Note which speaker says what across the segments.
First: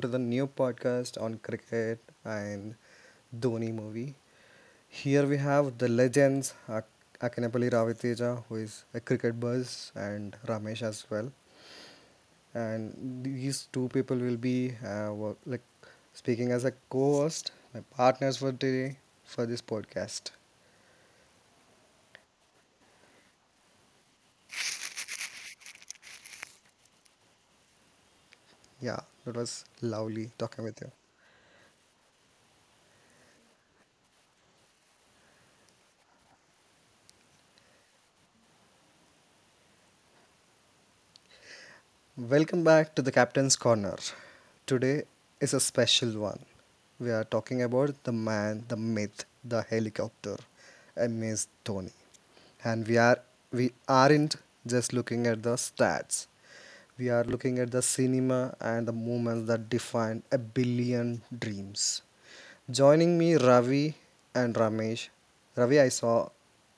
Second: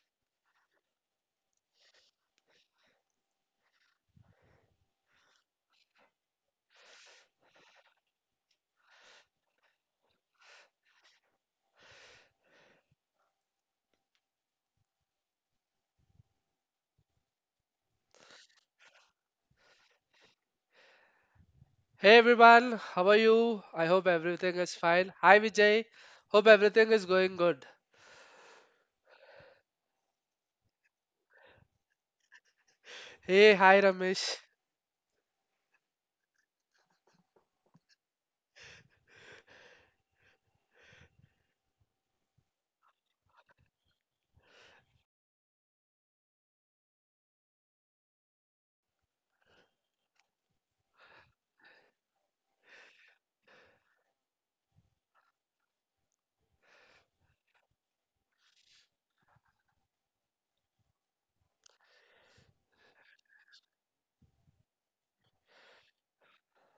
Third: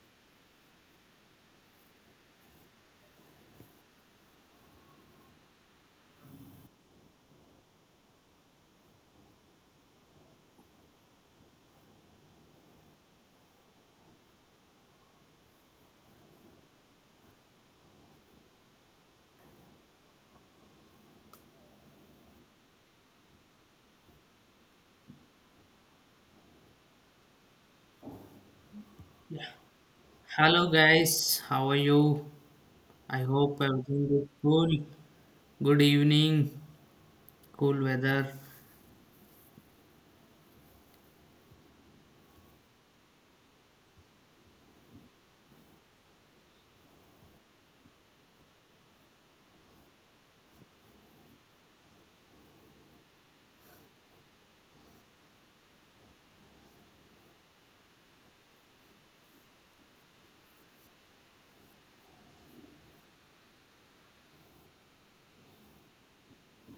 Speaker 1: to the new podcast on cricket and Dhoni movie. Here we have the legends Akinapalli Raviteja, who is a cricket buzz, and Ramesh as well. And these two people will be like speaking as a co-host, my partners for today for this podcast.
Speaker 2: Hey everyone, how are you? I hope everything is fine. Hi Vijay, hope everything is going good.
Speaker 1: Yeah, it was lovely talking
Speaker 3: Hello
Speaker 1: with you.
Speaker 3: guys, how are you? I
Speaker 2: Hey,
Speaker 3: hope
Speaker 2: hi
Speaker 3: everything is
Speaker 2: Ramesh.
Speaker 3: cool. Good evening, cool weather.
Speaker 1: Welcome back to the Captain's Corner. Today is a special one. We are talking about the man, the myth, the helicopter, MS Dhoni. And we aren't just looking at the stats. We are looking at the cinema and the moments that defined a billion dreams. Joining me Ravi and Ramesh. Ravi, I saw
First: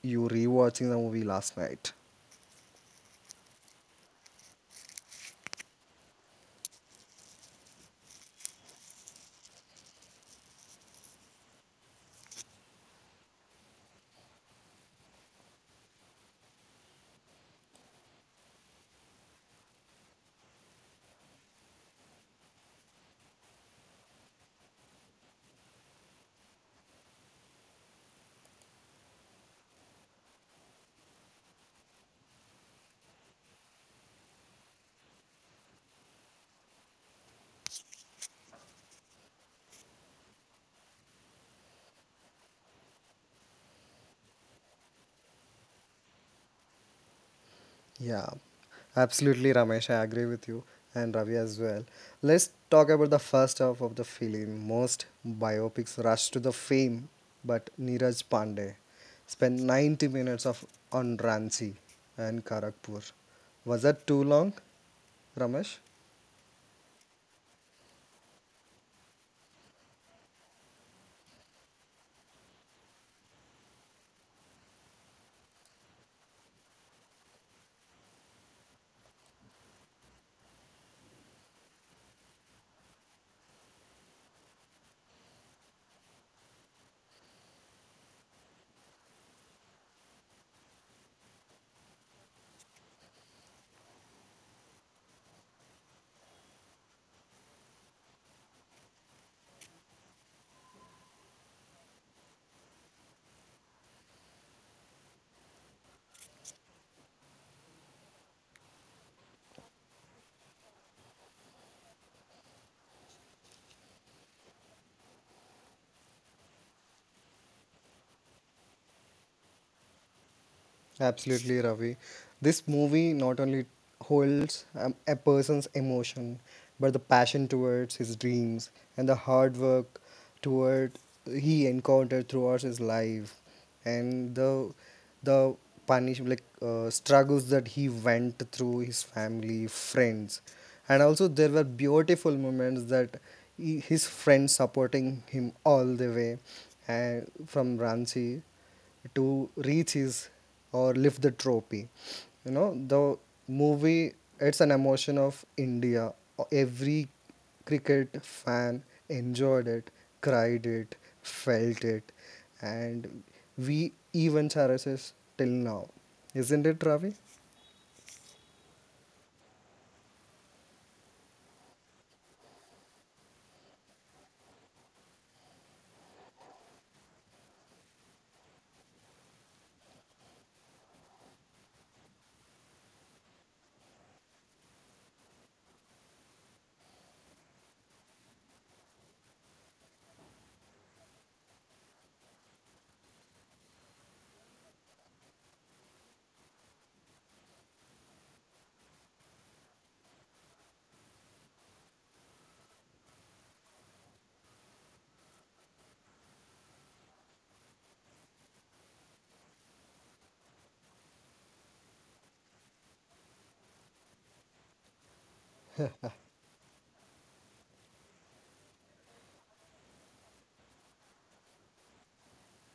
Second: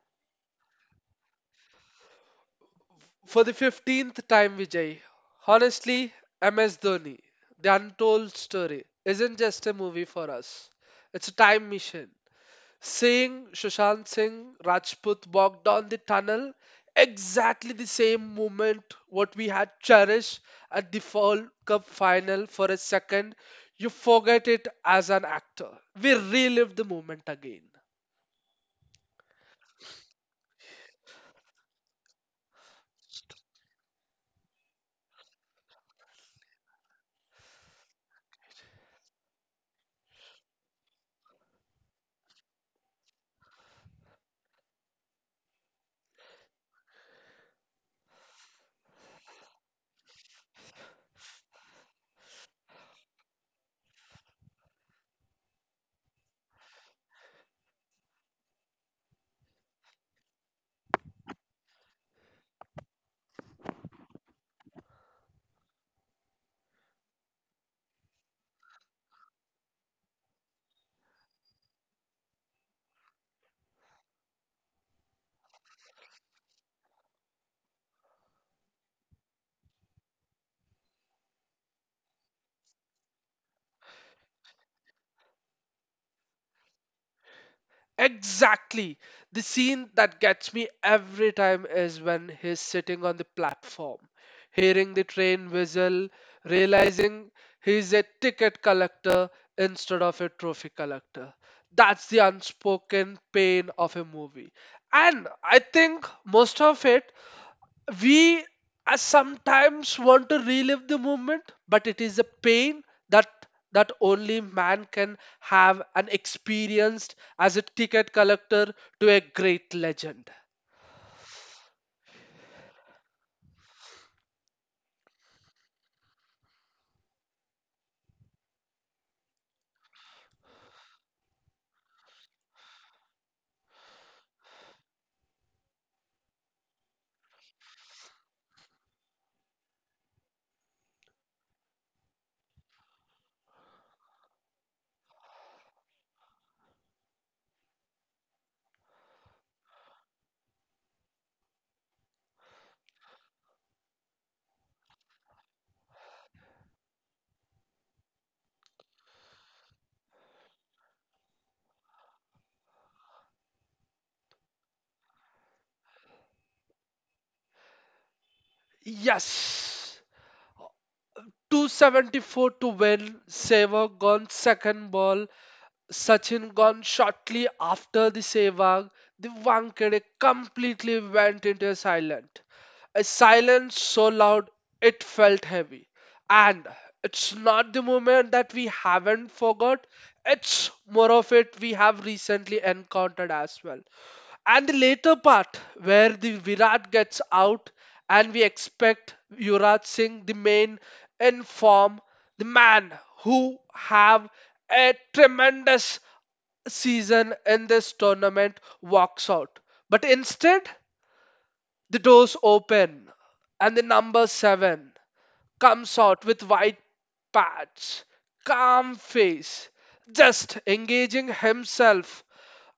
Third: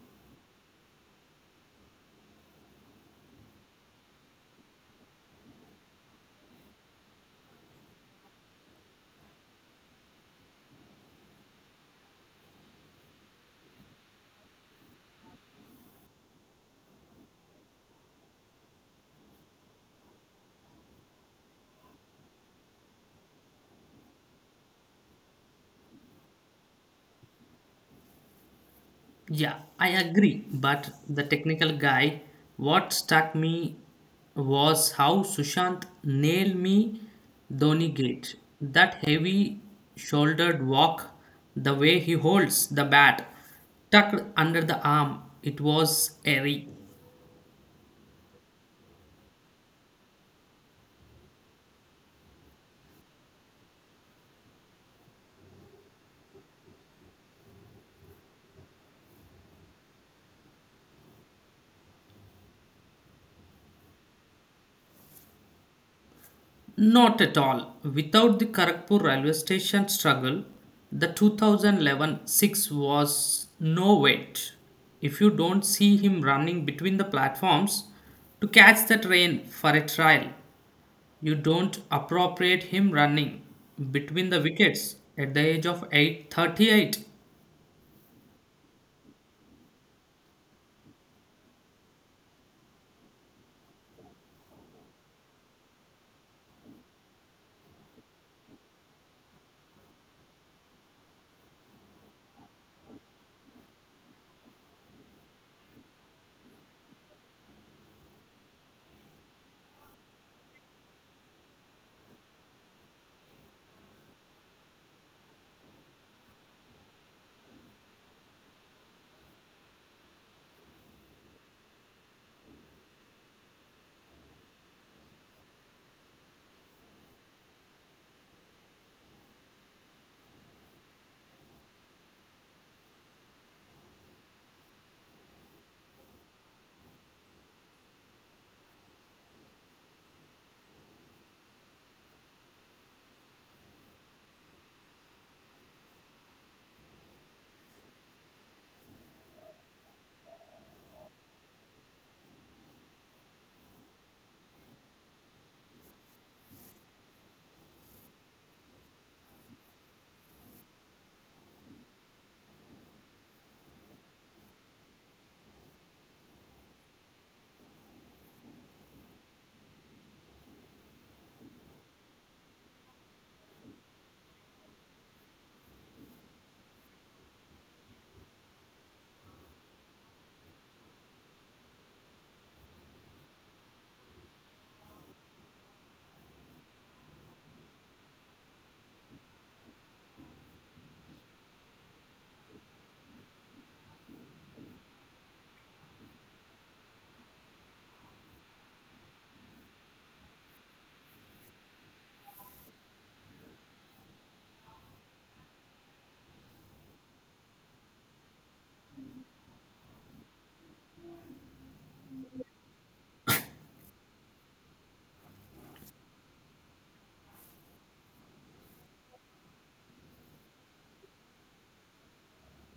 Speaker 1: you rewatching the movie last night.
Speaker 2: For the 15th time, Vijay, honestly, MS Dhoni, The Untold Story, isn't just a movie for us, it's a time machine. Seeing Sushant Singh Rajput walk down the tunnel, exactly the same moment what we had cherished at the World Cup final for a second, you forget it as an actor. We relive the moment again.
Speaker 3: Yeah, I agree, but the technical guy, what struck me was how Sushant nailed me Dhoni gate. That heavy shouldered walk, the way he holds the bat tucked under the arm, it was airy.
Speaker 1: Yeah, absolutely, Ramesh. I agree with you and Ravi as well. Let's talk about the first half of the film. Most biopics rush to the fame, but Neeraj Pandey spent 90 minutes of on Ranchi and Karakpur. Was that too long, Ramesh?
Speaker 3: Not at all. Without the Kharagpur railway station struggle, the 2011 6 was no wait. If you don't see him running between the platforms to catch the train for a trial, you don't appropriate him running between the wickets at the age of 838.
Speaker 2: Exactly. The scene that gets me every time is when he's sitting on the platform, hearing the train whistle, realizing he's a ticket collector instead of a trophy collector. That's the unspoken pain of a movie. And I think most of it we sometimes want to relive the moment, but it is a pain that that only man can have and experienced, as a ticket collector to a great legend.
Speaker 1: Absolutely, Ravi. This movie not only holds a person's emotion, but the passion towards his dreams and the hard work toward he encountered throughout his life, and the punish like struggles that he went through his family, friends, and also there were beautiful moments that his friends supporting him all the way, and from Ranchi to reach his or lift the trophy. The movie, it's an emotion of India. Every cricket fan enjoyed it, cried it, felt it, and we even cherishes till now. Isn't it, Ravi?
Speaker 2: Yes, 274 to win. Sehwag on second ball. Sachin gone shortly after the Sehwag. The Wankhede completely went into a silent. A silence so loud it felt heavy. And it's not the moment that we haven't forgot, it's more of it we have recently encountered as well. And the later part where the Virat gets out and we expect Yuvraj Singh, the main in form, the man who have a tremendous season in this tournament walks out. But instead, the doors open and the number seven comes out with white patch, calm face, just engaging himself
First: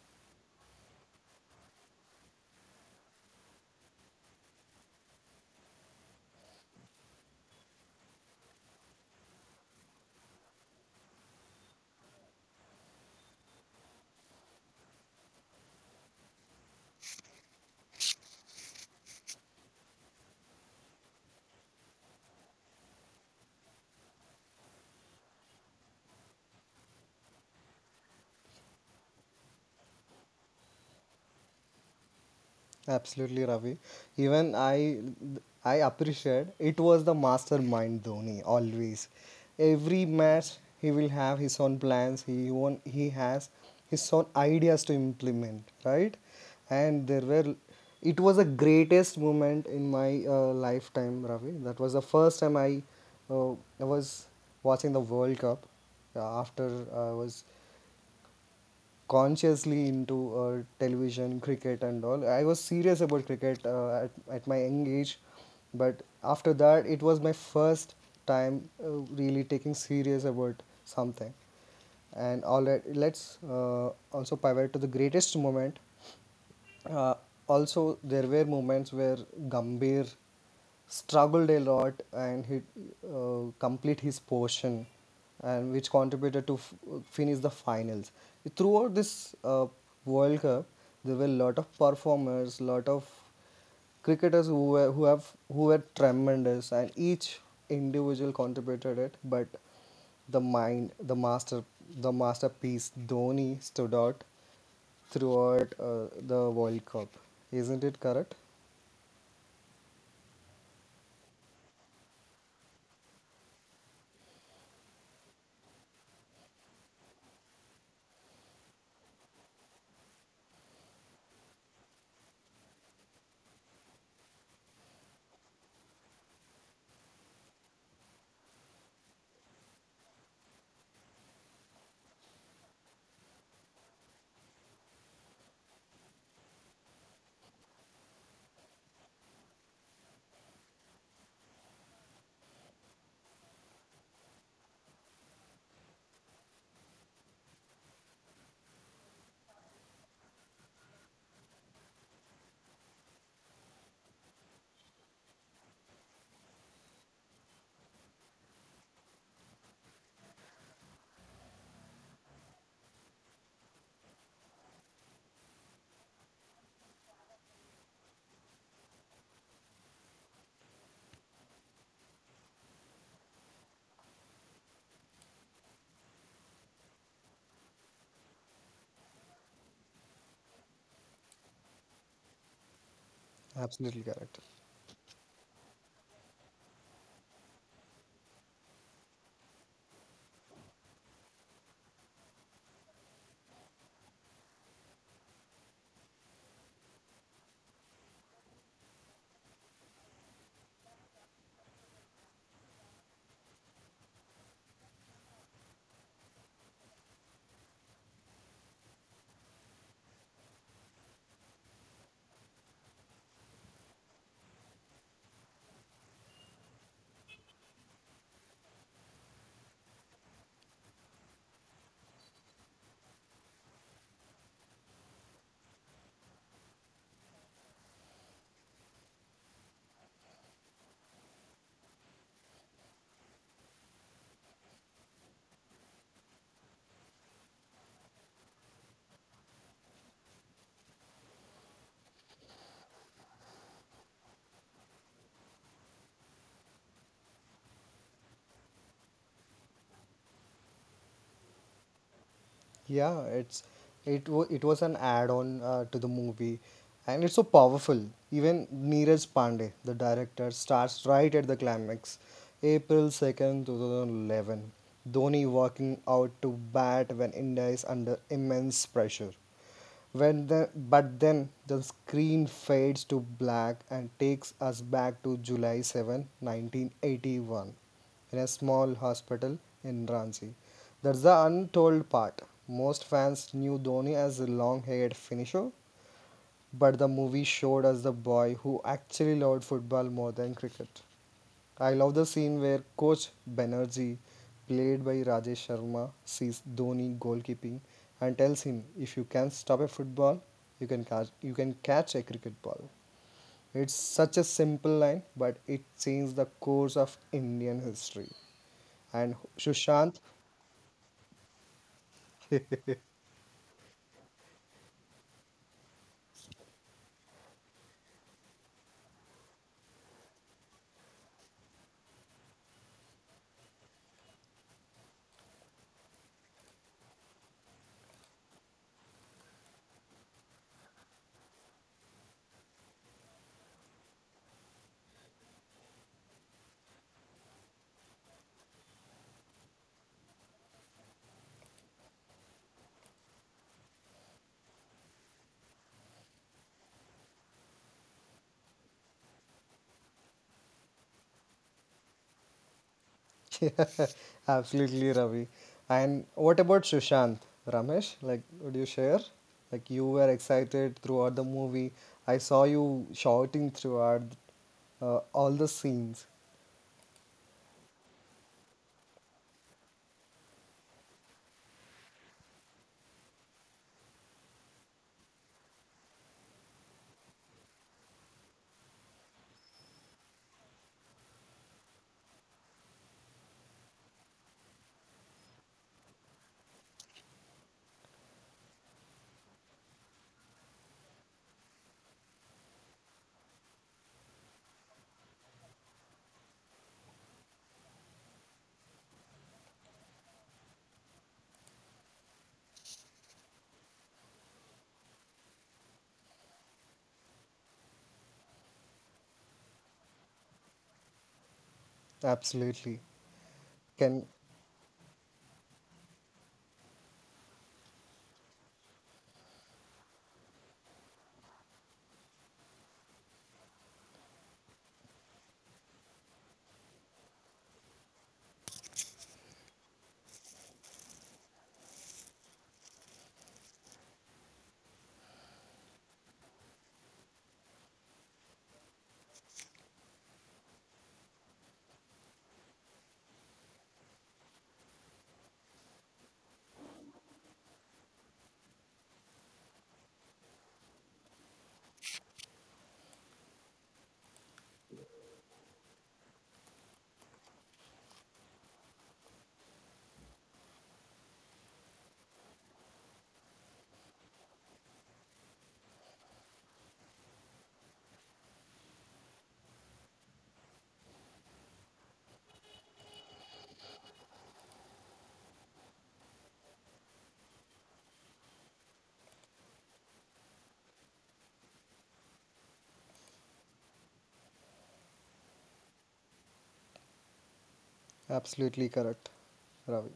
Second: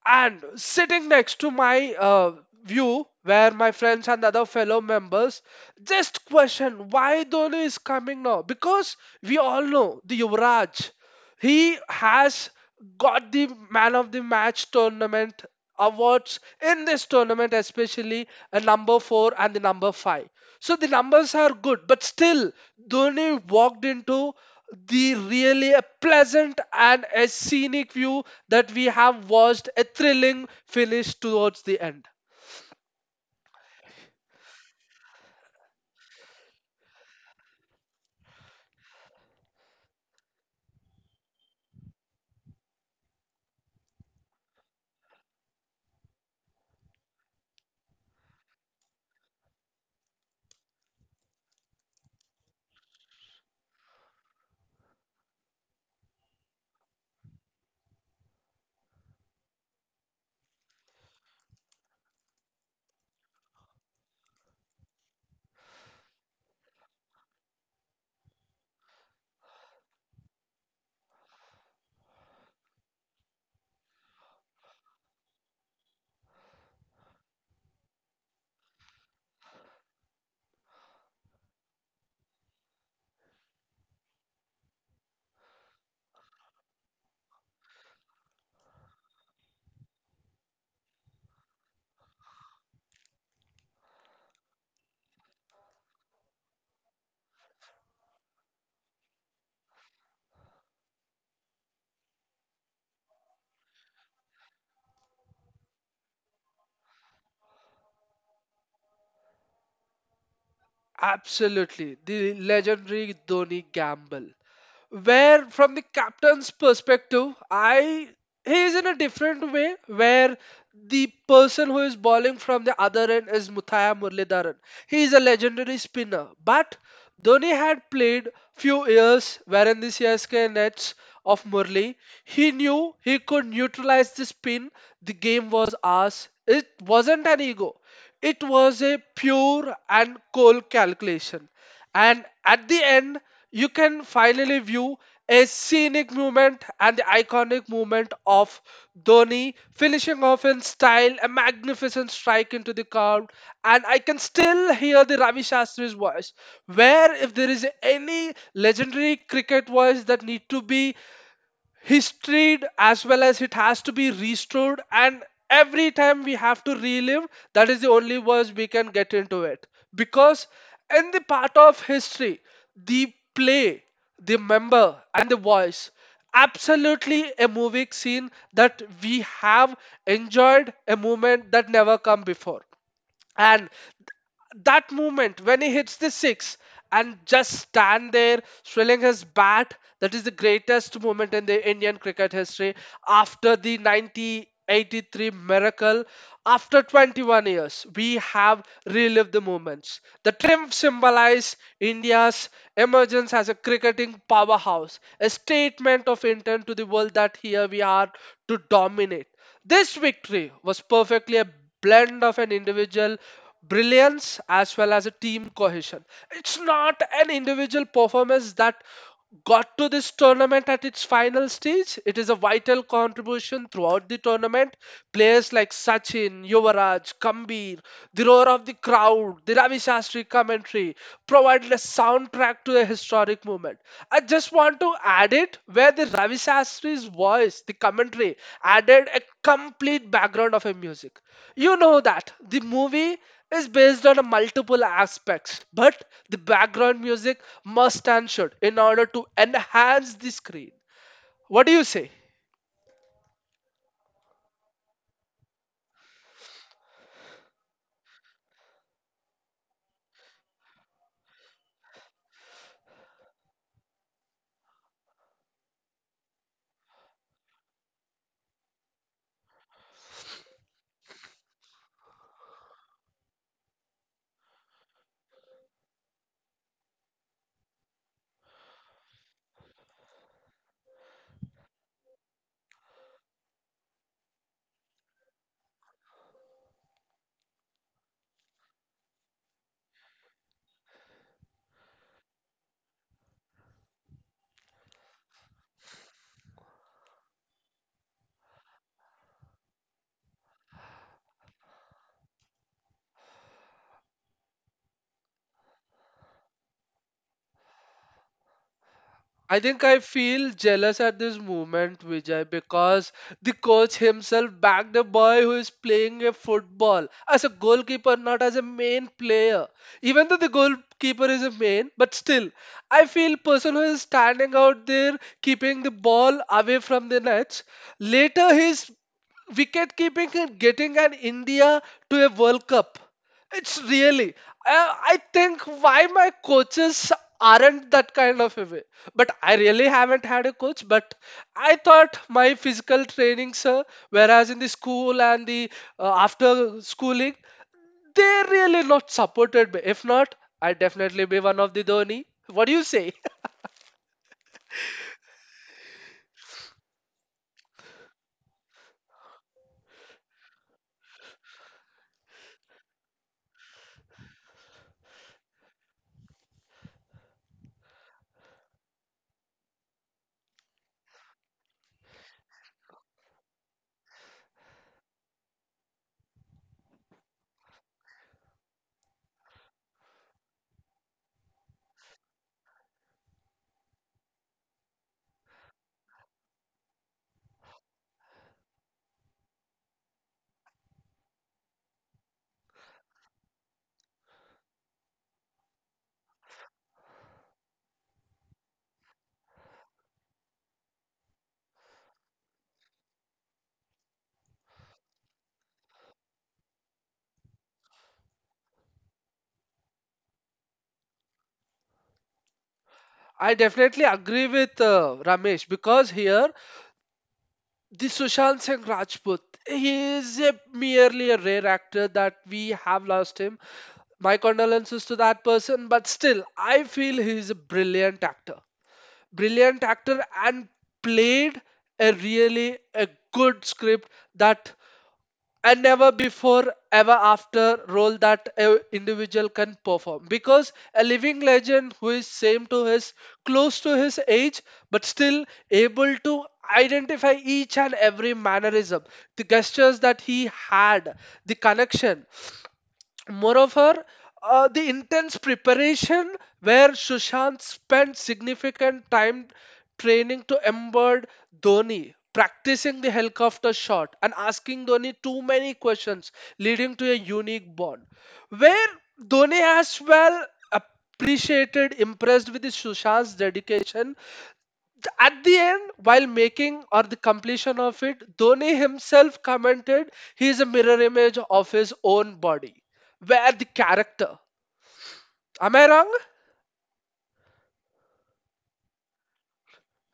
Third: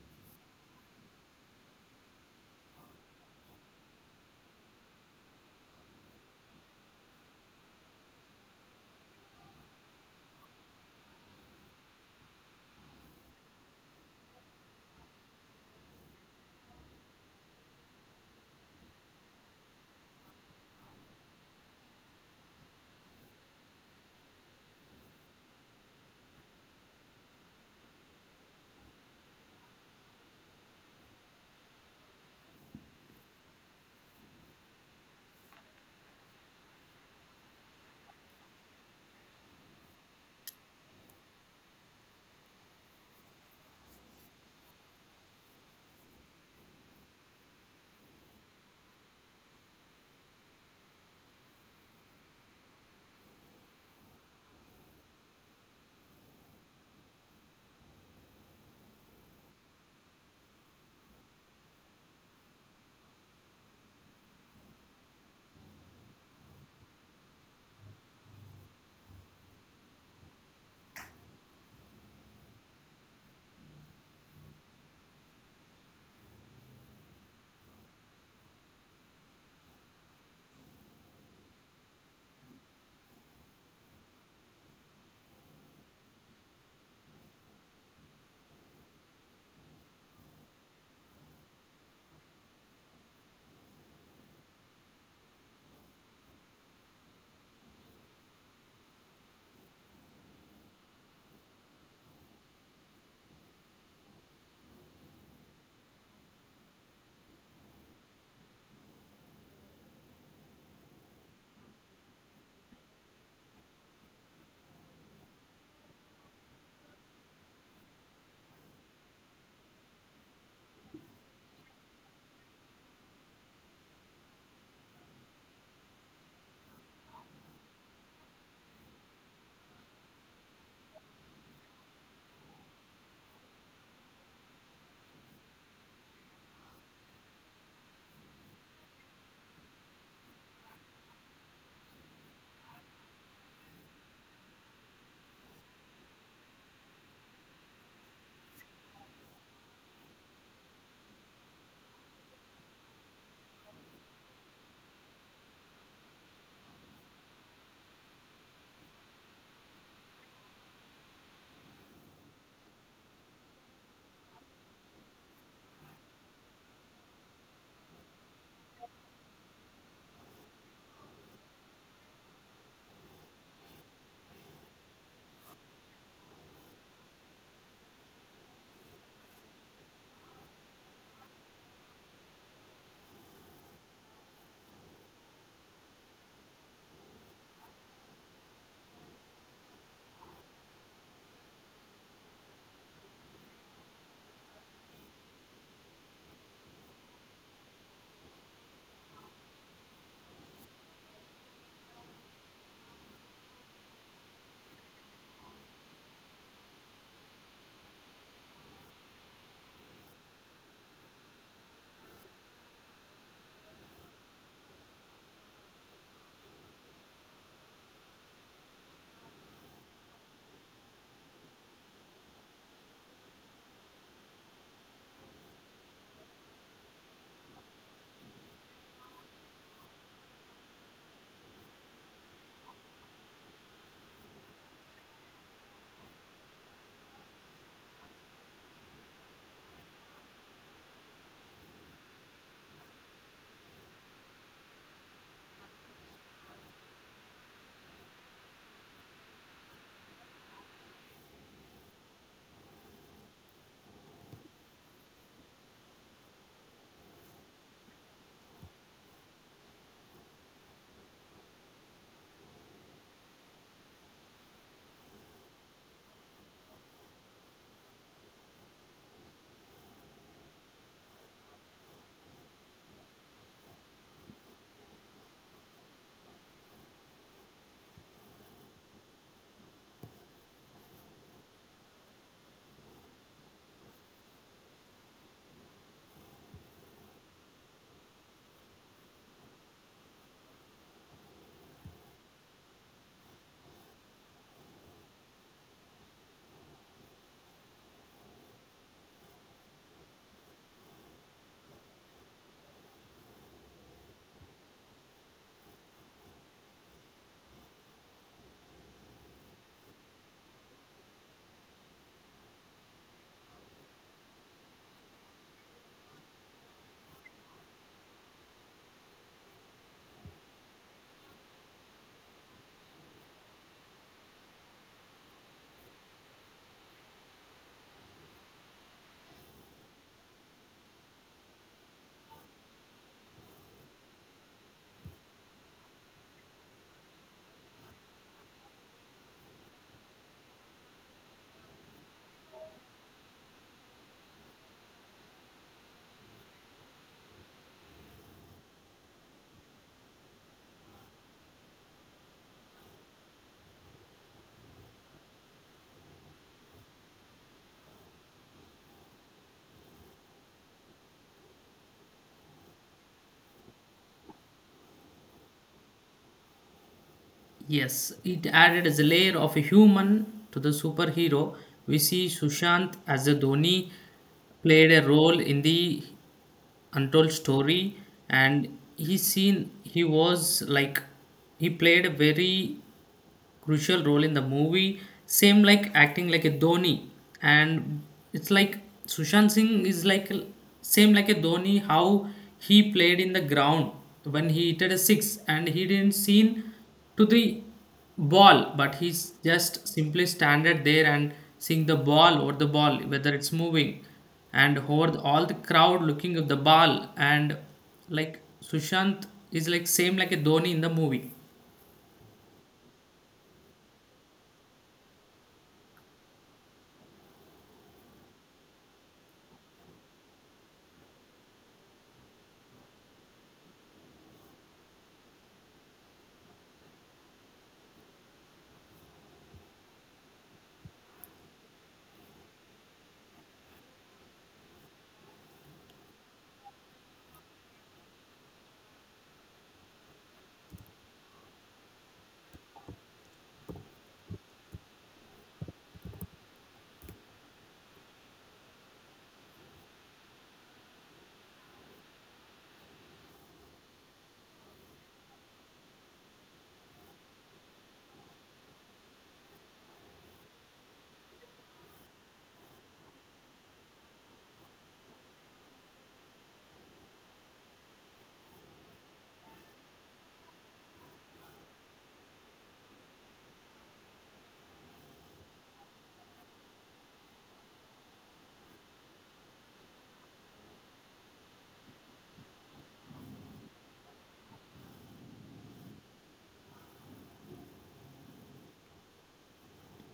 Speaker 2: and sitting next to my view, where my friends and other fellow members just question why Dhoni is coming now, because we all know the Yuvraj, he has got the man of the match tournament awards in this tournament, especially a number four and the number five. So the numbers are good, but still, Dhoni walked into the really a pleasant and a scenic view that we have watched, a thrilling finish towards the end.
Speaker 1: Absolutely, Ravi. Even I appreciate it was the mastermind Dhoni always. Every match he will have his own plans. He won, he has his own ideas to implement, right? And there were, it was the greatest moment in my lifetime, Ravi. That was the first time uh, I was watching the World Cup. After I was consciously into television, cricket, and all. I was serious about cricket at my young age, but after that, it was my first time really taking serious about something. And all right, let's also pivot to the greatest moment uh, also, there were moments where Gambhir struggled a lot and he complete his portion, and which contributed to finish the finals. Throughout this World Cup, there were a lot of performers, lot of cricketers who were tremendous, and each individual contributed it. But the mind, the master, the masterpiece Dhoni stood out throughout the World Cup. Isn't it correct?
Speaker 2: Absolutely, the legendary Dhoni gamble. Where from the captain's perspective, I he is in a different way, where the person who is bowling from the other end is Muthaya Muralidharan. He is a legendary spinner, but Dhoni had played few years wherein the CSK nets of Murli. He knew he could neutralize the spin. The game was ours. It wasn't an ego. It was a pure and cold calculation. And at the end, you can finally view a scenic movement and the iconic movement of Dhoni finishing off in style, a magnificent strike into the curve. And I can still hear the Ravi Shastri's voice, where if there is any legendary cricket voice that need to be history as well, as it has to be restored and every time we have to relive, that is the only words we can get into it. Because in the part of history, the play, the member, and the voice, absolutely a movie scene that we have enjoyed, a moment that never come before. And
Speaker 1: Absolutely correct.
Speaker 2: that moment when he hits the six and just stand there swirling his bat, that is the greatest moment in the indian cricket history after the 1983 miracle. After 21 years we have relived the moments, the triumph symbolized india's emergence as a cricketing powerhouse, a statement of intent to the world that here we are to dominate. This victory was perfectly a blend of an individual brilliance as well as a team cohesion. It's not an individual performance that got to this tournament at its final stage. It is a vital contribution throughout the tournament. Players like Sachin, Yuvaraj, Kambir, the roar of the crowd, the Ravi Shastri history commentary, provided a soundtrack to the historic moment. I just want to add it where the Ravi Shastri's voice, the commentary, added a complete background of a music. You know that the movie is based on a multiple aspects, but the background music must and should in order to enhance the screen. What do you say?
Speaker 1: Yeah, it's it wa it was an add-on to the movie, and it's so powerful. Even Neeraj Pandey, the director, starts right at the climax, April 2nd, 2011. Dhoni walking out to bat when India is under immense pressure. When the but then the screen fades to black and takes us back to July 7, 1981 in a small hospital in Ranchi. That's the untold part. Most fans knew Dhoni as a long haired finisher, but the movie showed us the boy who actually loved football more than cricket. I love the scene where Coach Banerjee, played by Rajesh Sharma, sees Dhoni goalkeeping and tells him, if you can stop a football, you can catch a cricket ball. It's such a simple line, but it changed the course of Indian history. And
Speaker 2: I think I
Speaker 1: Sushant
Speaker 2: feel jealous at this moment, Vijay, because the coach himself backed a boy who is playing a football as a goalkeeper, not as a main player. Even though the goalkeeper is a main, but still, I feel person who is standing out there keeping the ball away from the nets. Later, his wicket keeping and getting an India to a World Cup. It's really, I think why my coaches aren't that kind of away, but I really haven't had a coach. But I thought my physical training, sir, whereas in the school and the after schooling, they really not supported me. If not, I definitely be one of the Dhoni. What do you say?
Speaker 1: Absolutely, Ravi. And what about Sushant, Ramesh? Like, would you share? Like, you were excited throughout the movie. I saw you shouting throughout all the scenes.
Speaker 3: Yes, it added as a layer of a human to the superhero. We see Sushant as a Dhoni played a role in the untold story and he seen he was like he played a very crucial role in the movie, same like acting like a Dhoni. And it's like Sushant Singh is like same like a Dhoni. How he played in the ground when he hit a six and he didn't seen to the ball, but he's just simply standard there and seeing the ball or the ball whether it's moving, and over all the crowd looking at the ball. And like Sushant is like same like a Dhoni in the movie.
Speaker 1: Absolutely.
Speaker 2: I definitely
Speaker 1: Can
Speaker 2: agree with Ramesh, because here the Sushant Singh Rajput, he is a merely a rare actor that we have lost him. My condolences to that person, but still I feel he is a brilliant actor. Brilliant actor and played a really a good script, that a never before ever after role that a individual can perform, because a living legend who is same to his close to his age, but still able to identify each and every mannerism, the gestures that he had, the connection. Moreover, the intense preparation where Sushant spent significant time training to embed Dhoni, practicing the helicopter shot and asking Dhoni too many questions, leading to a unique bond. Where Dhoni as well appreciated, impressed with the Sushant's dedication at the end, while making or the completion of it, Dhoni himself commented he is a mirror image of his own body. Where the character. Am I wrong?
Speaker 1: Absolutely correct, Ravi.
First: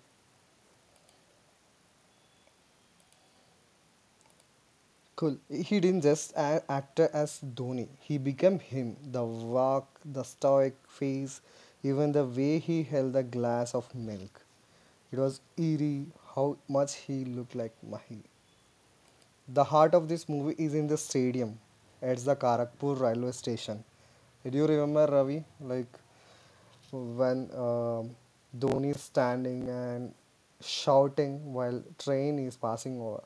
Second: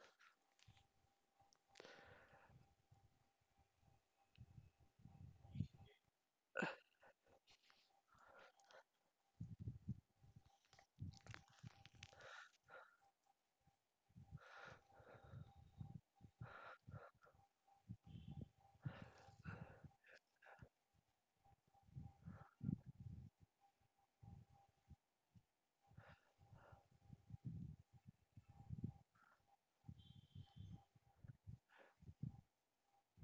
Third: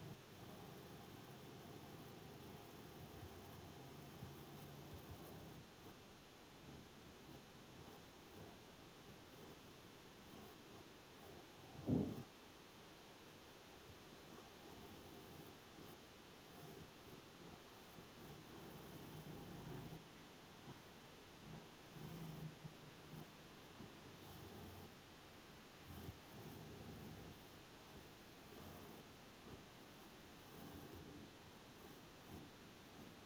Speaker 1: Cool. He didn't just act as Dhoni. He became him. The walk, the stoic face, even the way he held a glass of milk. It was eerie how much he looked like Mahi. The heart of this movie is in the stadium at the Karakpur railway station. Do you remember, Ravi? Like when Dhoni is standing and shouting while train is passing over.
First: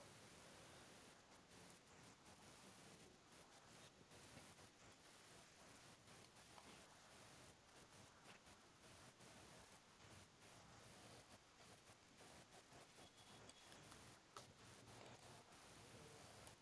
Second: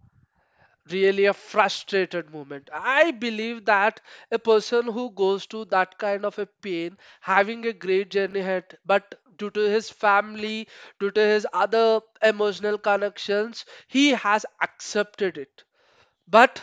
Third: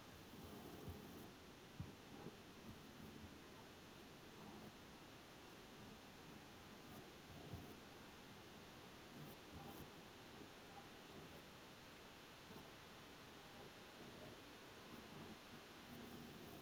Speaker 2: Really a frustrated moment. I believe that a person who goes to that kind of a pain, having a great journey ahead, but due to his family, due to his other emotional connections, he has accepted it. But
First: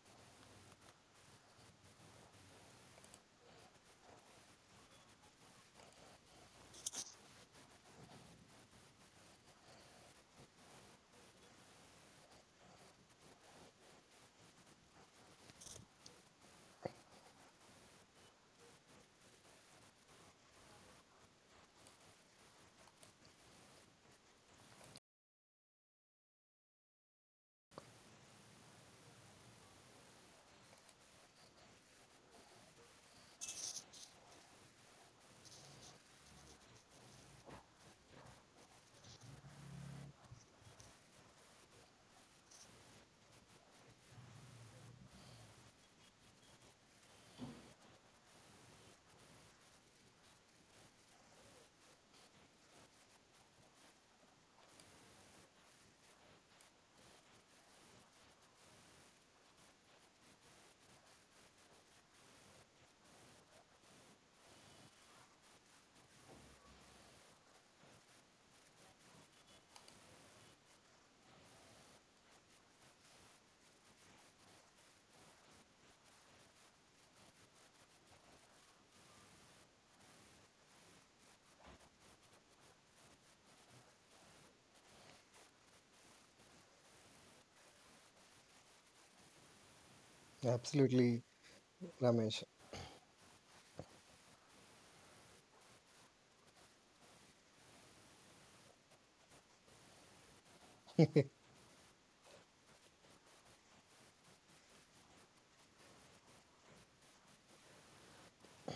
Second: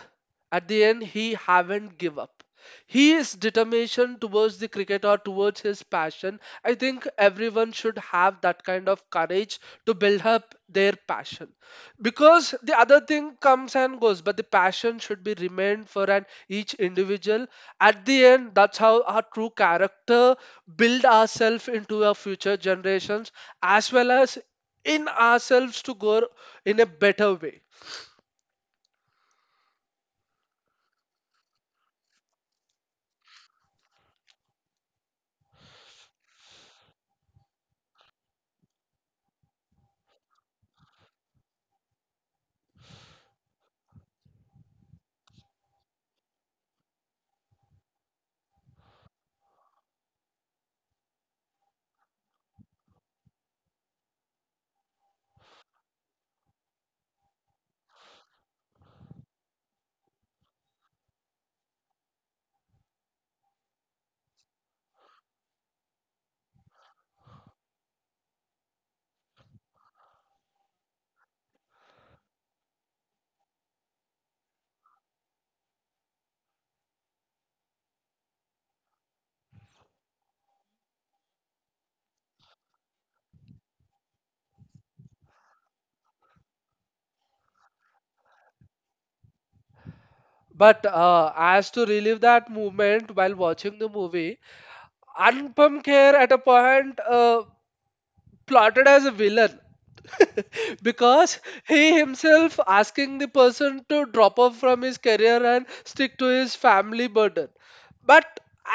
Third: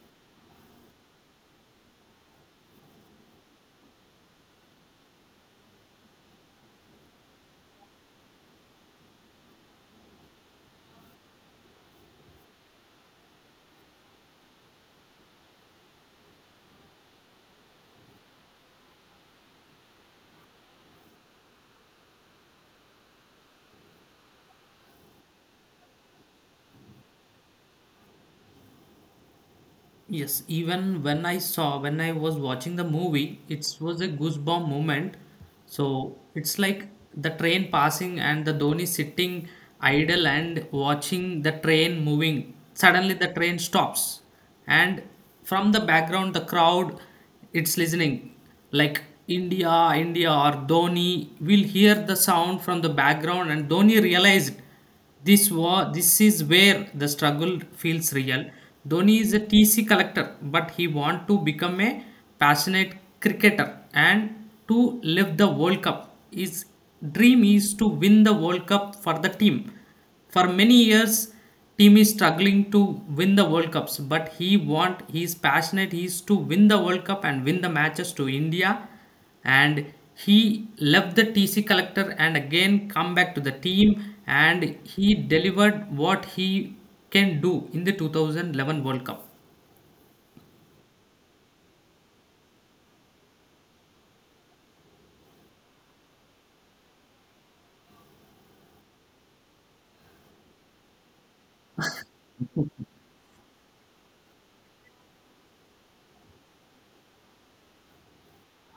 Speaker 2: at the end, he haven't give up. His determination towards the cricket or towards his passion, I think everyone should have that kind of courage to build up their passion. Because the other thing comes and goes, but the passion should be remained for an each individual. At the end, that's how our true character build ourselves into our future generations, as well as in ourselves, to go in a better way.
Speaker 3: Yes, even when I saw, when I was watching the movie, it was a goosebump moment. So it's like the train passing and the Dhoni sitting idle and watching the train moving. Suddenly the train stops, and from the background, the crowd it's listening like India, India, or Dhoni will hear the sound from the background, and Dhoni realized. This war, this is where the struggle feels real. Dhoni is a T C collector, but he want to become a passionate cricketer and to live the World Cup. His dream is to win the World Cup for the team. For many years, team is struggling to win the World Cups, but he is passionate. He is to win the World Cup and win the matches to India, and he left the TC collector and again come back to the team, and he delivered what he can do in the 2011 World Cup.
Speaker 2: But
Speaker 1: Absolutely,
Speaker 2: as to relive
Speaker 1: Ramesh.
Speaker 2: that moment while watching the movie, Anupam Kher at a point plotted as a villain. Because he himself asking the person to drop off from his career and stick to his family burden. But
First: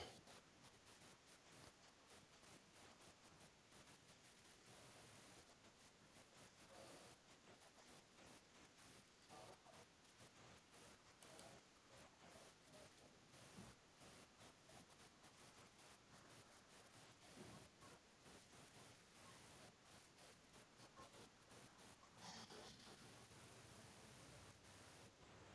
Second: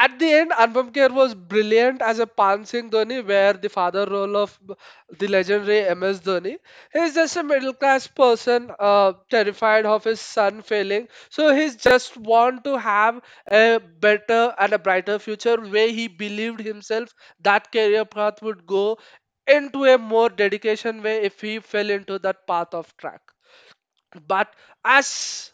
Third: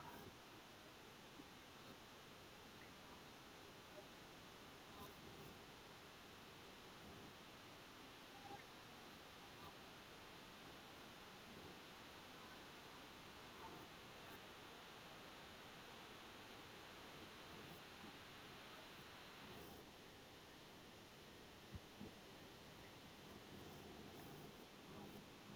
Speaker 2: at the end, Anupam Kher was brilliant as a Pan Singh Dhoni, where the father role of the legendary MS Dhoni. He's just a middle class person, terrified of his son failing. So he's just want to have a better and a brighter future, where he believed himself that career path would go into a more dedication way if he fell into that path of track. But as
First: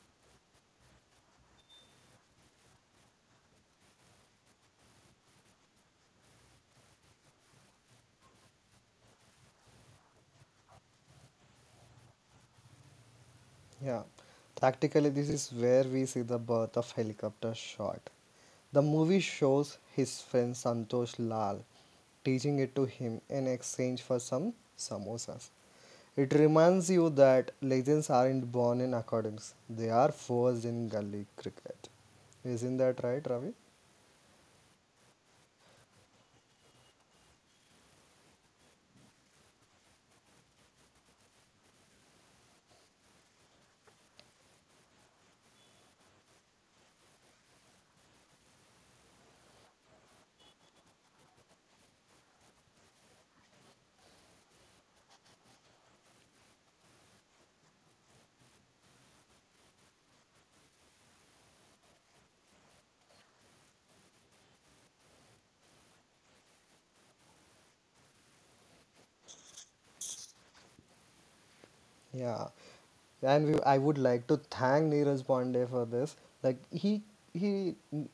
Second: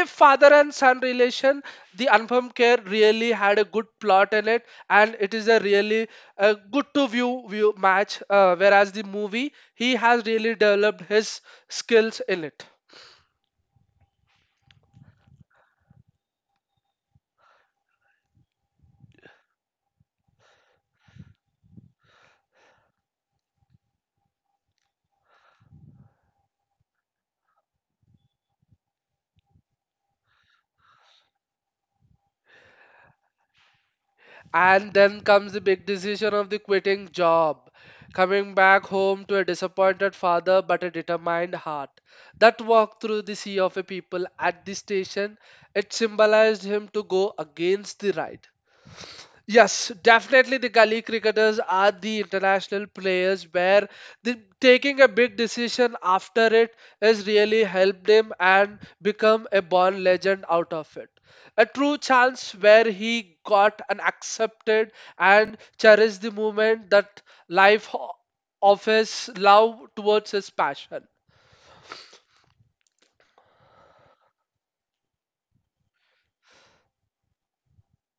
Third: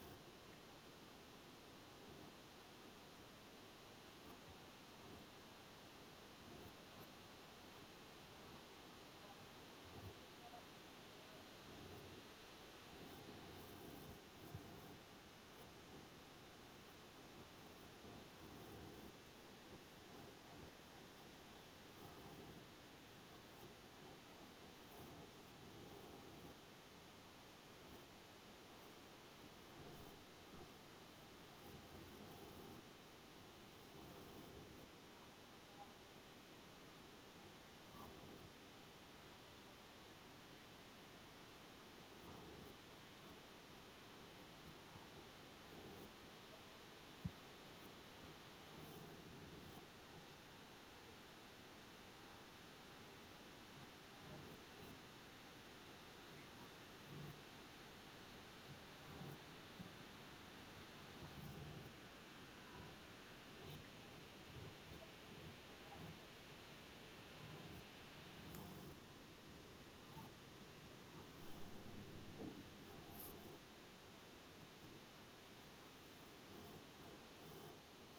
Speaker 2: if father and son relation, the Anupam care really had a good plot in it, and it is a really good to view match, whereas the movie he has really developed his skills in it.
Speaker 1: Yeah, practically, this is where we see the birth of helicopter shot. The movie shows his friend Santosh Lal teaching it to him in exchange for some samosas. It reminds you that legends aren't born in academics, they are forged in gully cricket. Isn't that right, Ravi?
Speaker 2: And then comes the big decision of the quitting job, coming back home to a disappointed father but a determined heart. That walk through the sea of a people at the station, it symbolized him to go against the ride. Yes, definitely the gully cricketers are the international players where the, taking a big decision after it has really helped him and become a born legend out of it. A true chance where he got an accepted and cherished the moment that life ho- of his love towards his passion.
Speaker 1: Yeah, and I would like to thank Neeraj Pandey for this. Like he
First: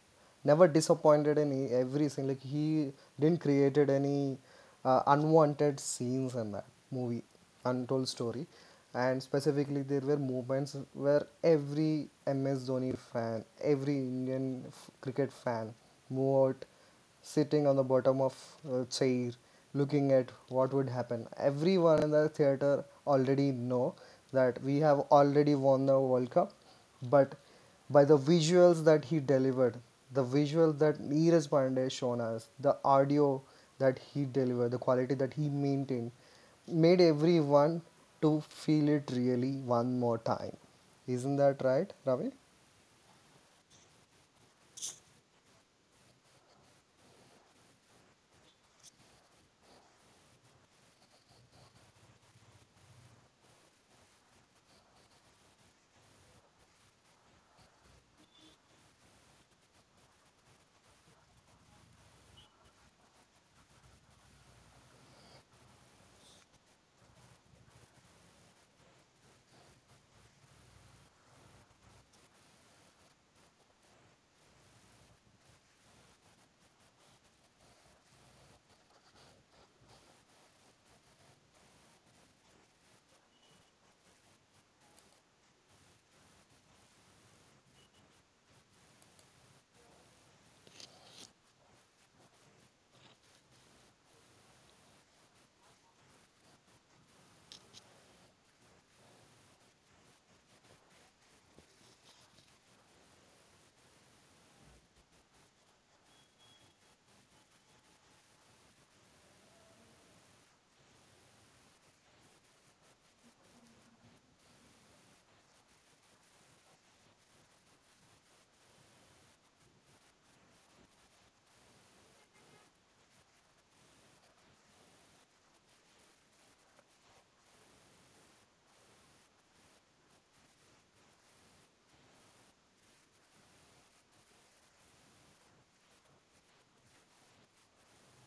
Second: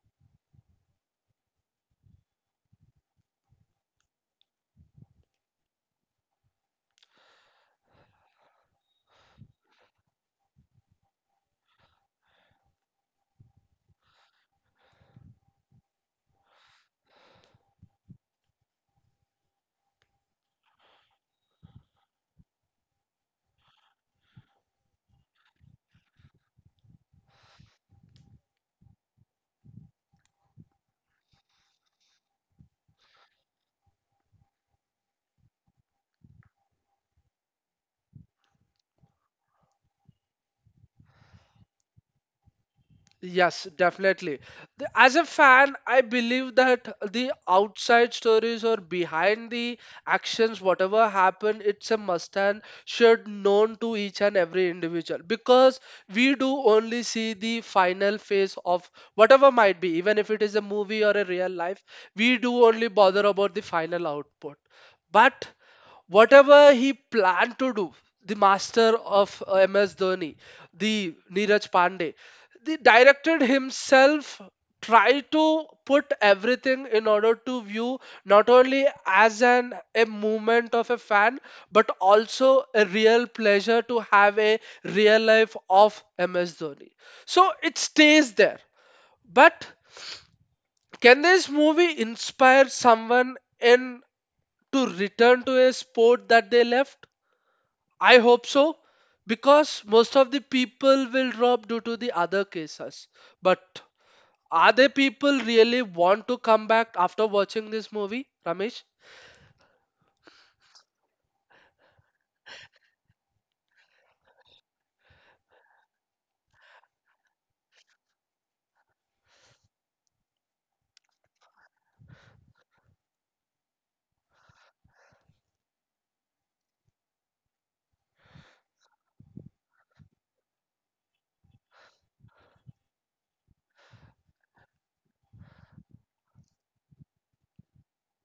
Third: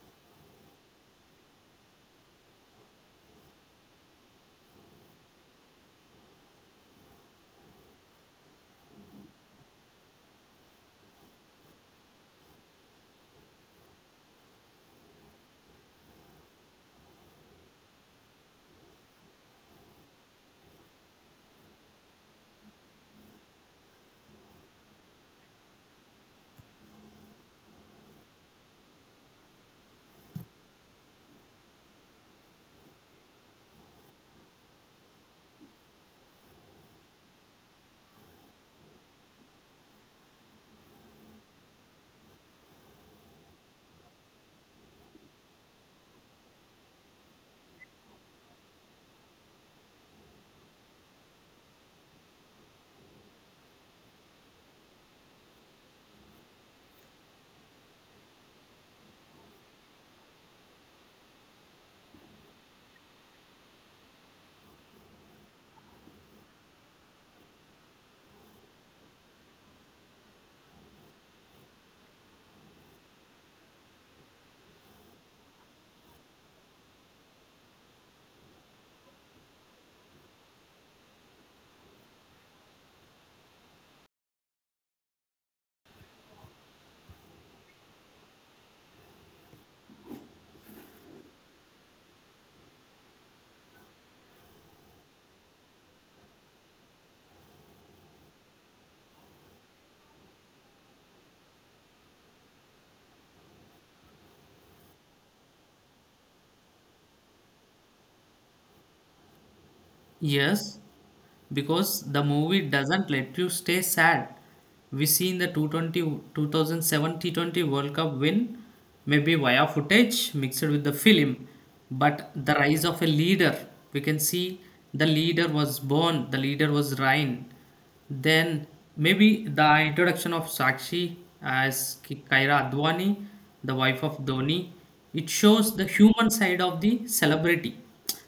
Speaker 1: never disappointed in everything. Like he didn't created any unwanted scenes in that movie, Untold Story, and specifically there were moments where every MS Dhoni fan, every Indian cricket fan moved out sitting on the bottom of a chair looking at what would happen. Everyone in the theater already know that we have already won the World Cup, but by the visuals that he delivered, the visuals that Neeraj Pandey shown us, the audio that he delivered, the quality that he maintained, made everyone to feel it really one more time. Isn't that right, Ravi?
Speaker 2: Yes, definitely. The- As a fan, I believe that the outside stories or behind the actions, whatever happened, it's a must and should known to each and every individual, because we do only see the final phase of whatever might be, even if it is a movie or a real life, we do only bother about the final output. But whatever he planned to do, the master of MS Dhoni, the Neeraj Pandey, the director himself, tried to put everything in order to view not only as an a movement of a fan, but also a real pleasure to have a real life of MS Dhoni. So it stays there. But can this movie inspire someone in to return to a sport that they left? I hope so, because most of the people will drop due to the other cases. But are there people really want to come back after watching this movie, Ramesh?
Speaker 3: Yes, because the movie doesn't let you stay sad. We see in the 220, 2007 T20 World Cup win, maybe via footage mixed with the film, but the rise of a leader. We can see the leader was born, the leader was Ryan. Then maybe the introduction of Sakshi as Kaira Advani, the wife of Dhoni. It shows the human side of the celebrity.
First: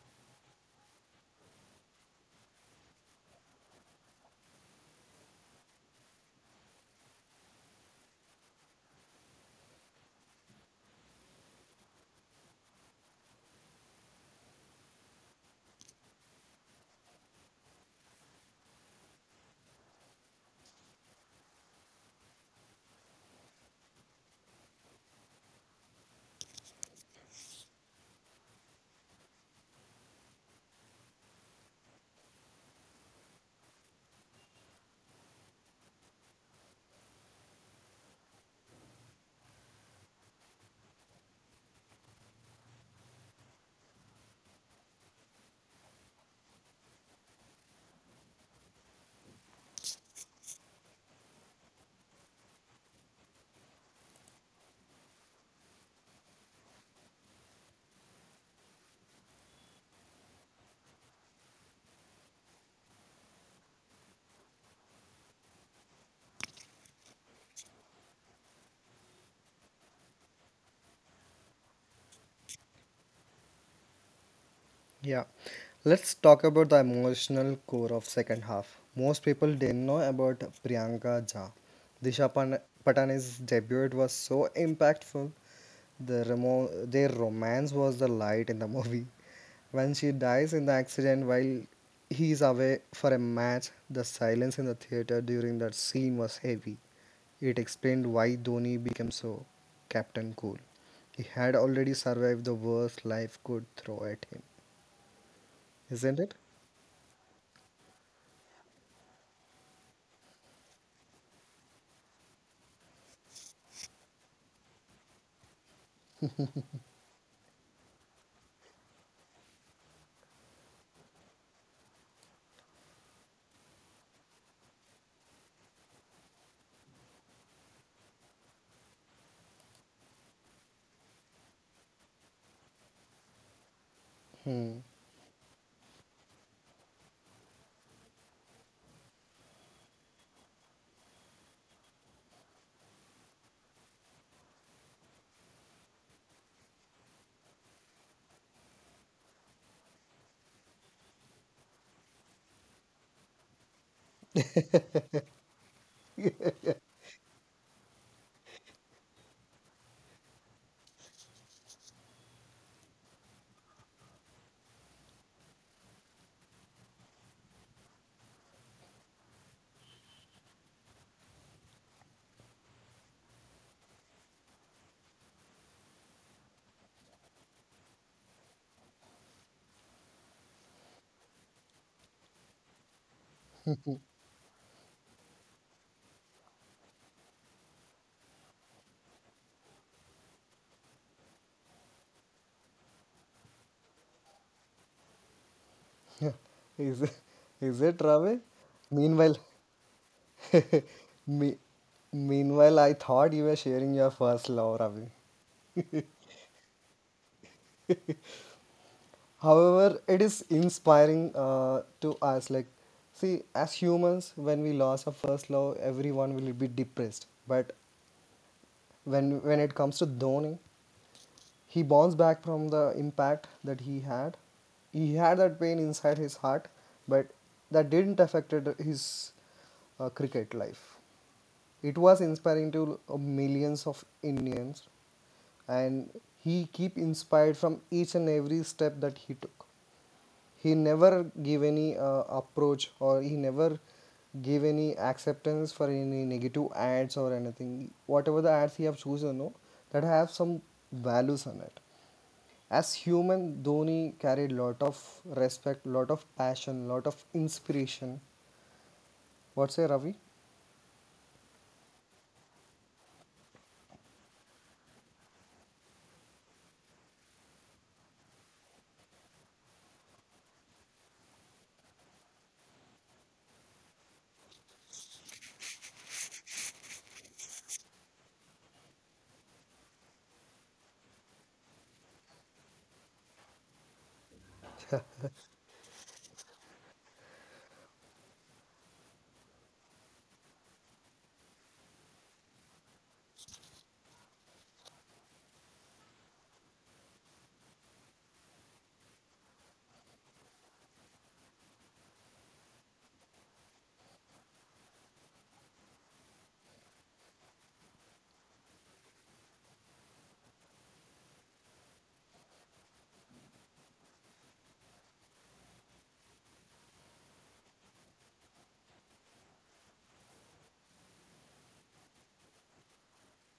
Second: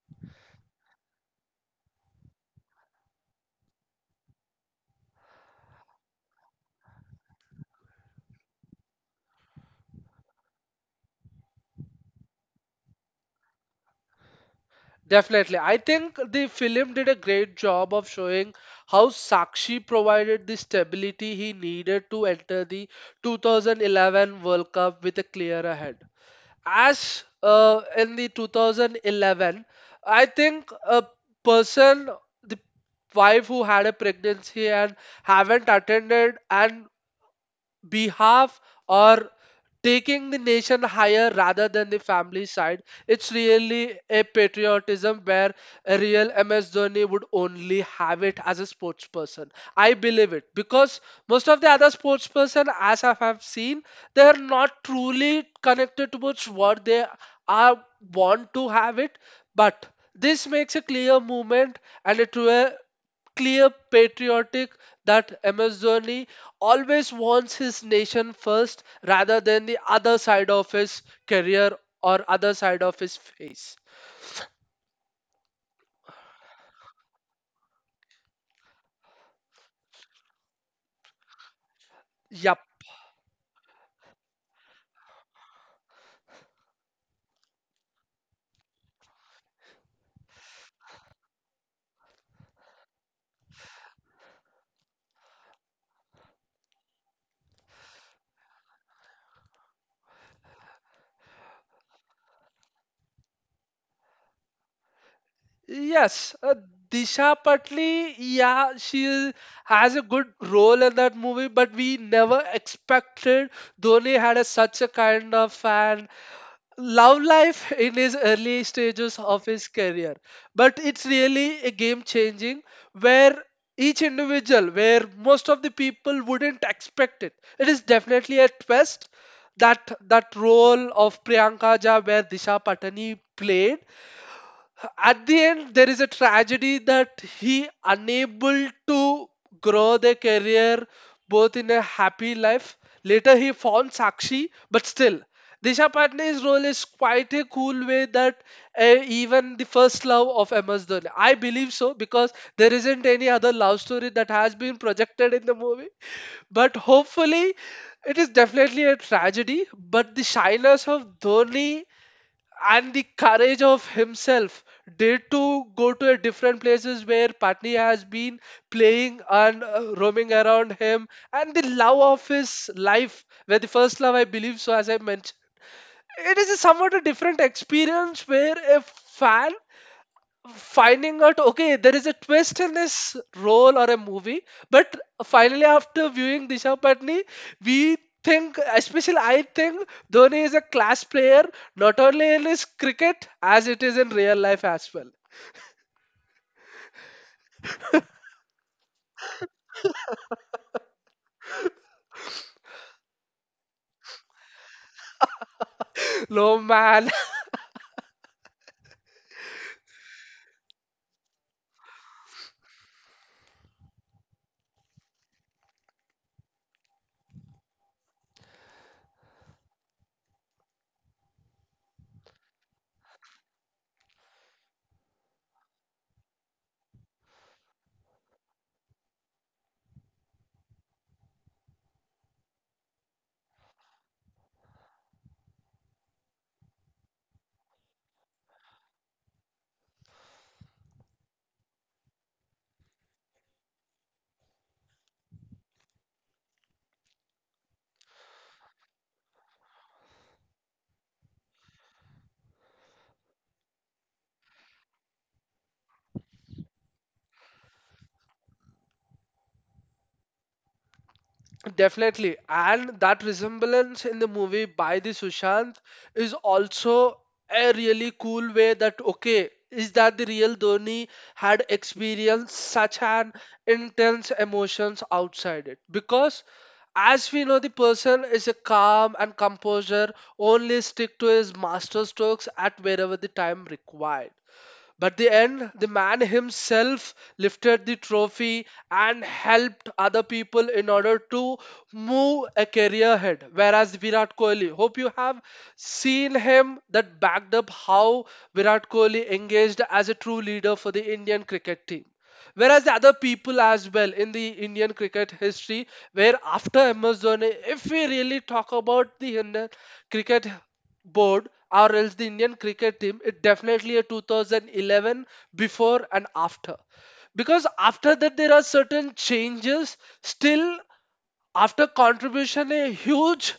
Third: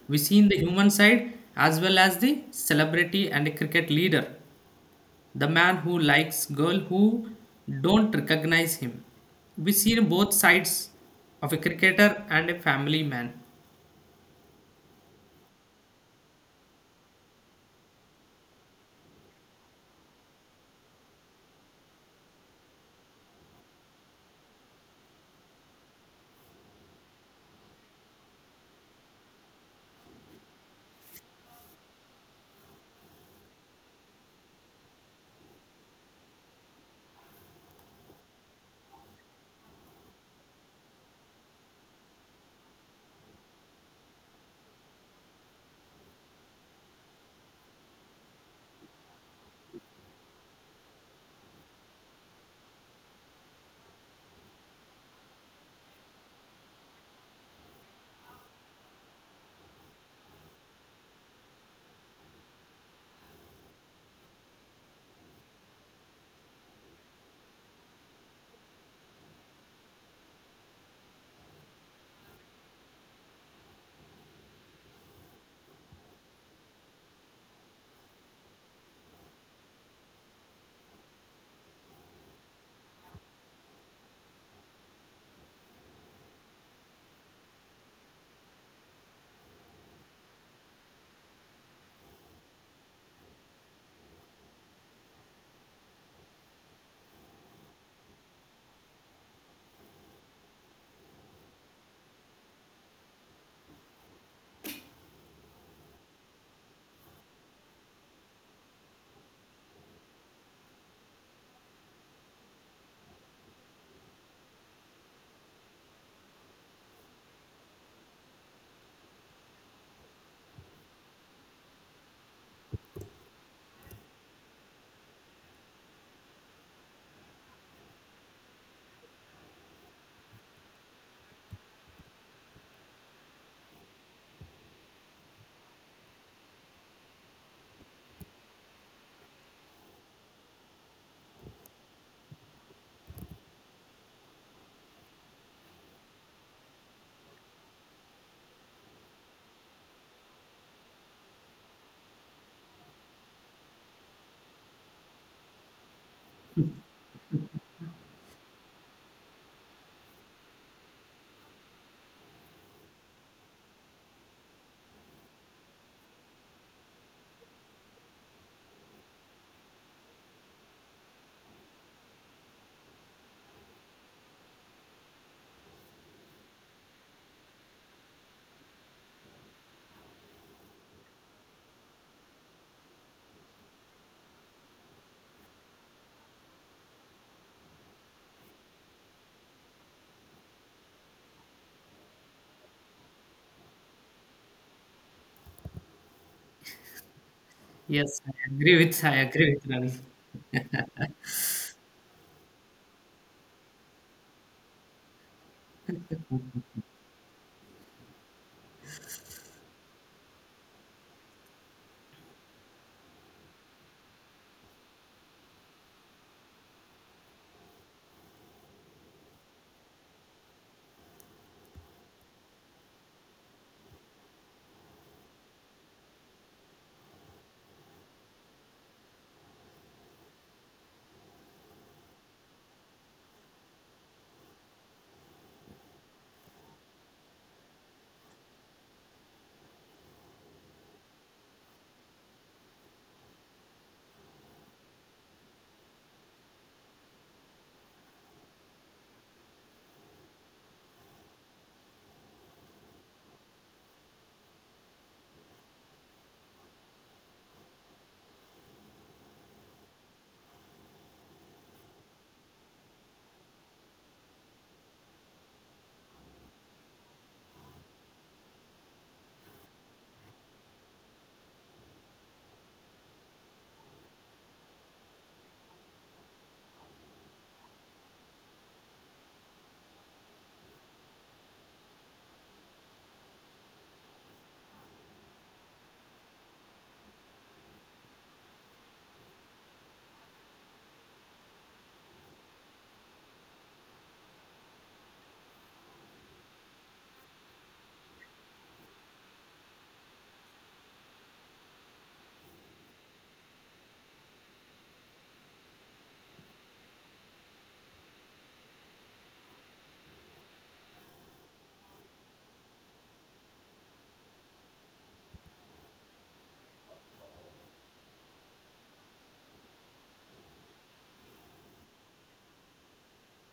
Speaker 3: We see in the human side as well as the celebrity and a cricket leader, the man who likes girl who don't recognize him. We see both sides of a cricketer and a family man.
Speaker 2: Definitely. I think the film did a great job of showing how Sakshi provided the stability he needed to enter the 2011 World Cup with a clearer head. As in the 2011, I think a person, the wife who had a pregnancy and haven't attended and behalf or taking the nation higher rather than the family side. It's really a patriotism where a real MS Dhoni would only have it as a sports person. I believe it because most of the other sports person, as I have seen, they are not truly connected towards what they are want to have it, but this makes a clear movement and a true clear patriotic that Amazoni always wants his nation first rather than the other side of his career or other side of his face.
Speaker 1: Yeah, let's talk about the emotional core of second half. Most people didn't know about Priyanka Jha. Disha
Speaker 2: Yep.
Speaker 1: Patani's debut was so impactful. The their romance was the light in the movie. When she dies in the accident while he is away for a match, the silence in the theater during that scene was heavy. It explained why Dhoni became so Captain Cool. He had already survived the worst life could throw at him, isn't it?
Speaker 2: Yes. Disha Patli, yeah, has a good role in that movie, but we never expected Dhoni had a, such a kind of an love life in his early stages of his career, but it's really a game changing where each individual where most of the people wouldn't expect it, it is definitely a twist that role of Priyanka Jha where Disha Patani played. At the end there is a tragedy that he unable to grow their career both in a happy life. Later he found Sakshi, but still Disha Patnay's role is quite a cool way that uh, even the first love of MS Dhoni, I believe so, because there isn't any other love story that has been projected in the movie, but hopefully it is definitely a tragedy. But the shyness of Dhoni and the courage of himself did to go to a different places where Patni has been playing and roaming around him, and the love of his life where the first love I believe so, as I mentioned, it is a somewhat a different experience where a fan finding out okay there is a twist in this role or a movie. But finally after viewing Disha Patni, we think, especially I think, Dhoni is a class player, not only in his cricket as it is in real life as well.
Speaker 1: Is is it,
Speaker 3: Yes,
Speaker 1: Ravi?
Speaker 3: I
Speaker 1: Meanwhile,
Speaker 3: agree with Ravi,
Speaker 1: me, I thought you were sharing your first love, Ravi.
Speaker 2: No man.
Speaker 1: However, it is inspiring to us. Like, see, as humans, when we lost our first love, everyone will be depressed. But when it comes to Dhoni, he bounced back from the impact that he had. He had that pain inside his heart, but that didn't affect his cricket life. It was inspiring to millions of Indians, and he keep inspired from each and every step that he took. He never gave any approach, or he never gave any acceptance for any negative ads or anything. Whatever the ads he have chosen, no, that have some values on it. As human, Dhoni carried lot of respect, lot of passion, lot of inspiration. What's say, Ravi?
Speaker 2: Definitely. And that resemblance in the movie by the Sushant is also a really cool way that, okay, is that the real Dhoni had experienced such an intense emotions outside it? Because as we know, the person is a calm and composure, only stick to his master strokes at wherever the time required. But the end, the man himself lifted the trophy and helped other people in order to move a career ahead. Whereas Virat Kohli, hope you have seen him that backed up how Virat Kohli engaged as a true leader for the Indian cricket team. Whereas the other people as well in the Indian cricket history, where after MS Dhoni, if we really talk about the Indian cricket board or else the Indian cricket team, it definitely a 2011 before and after. Because after that, there are certain changes. Still, after contribution, a huge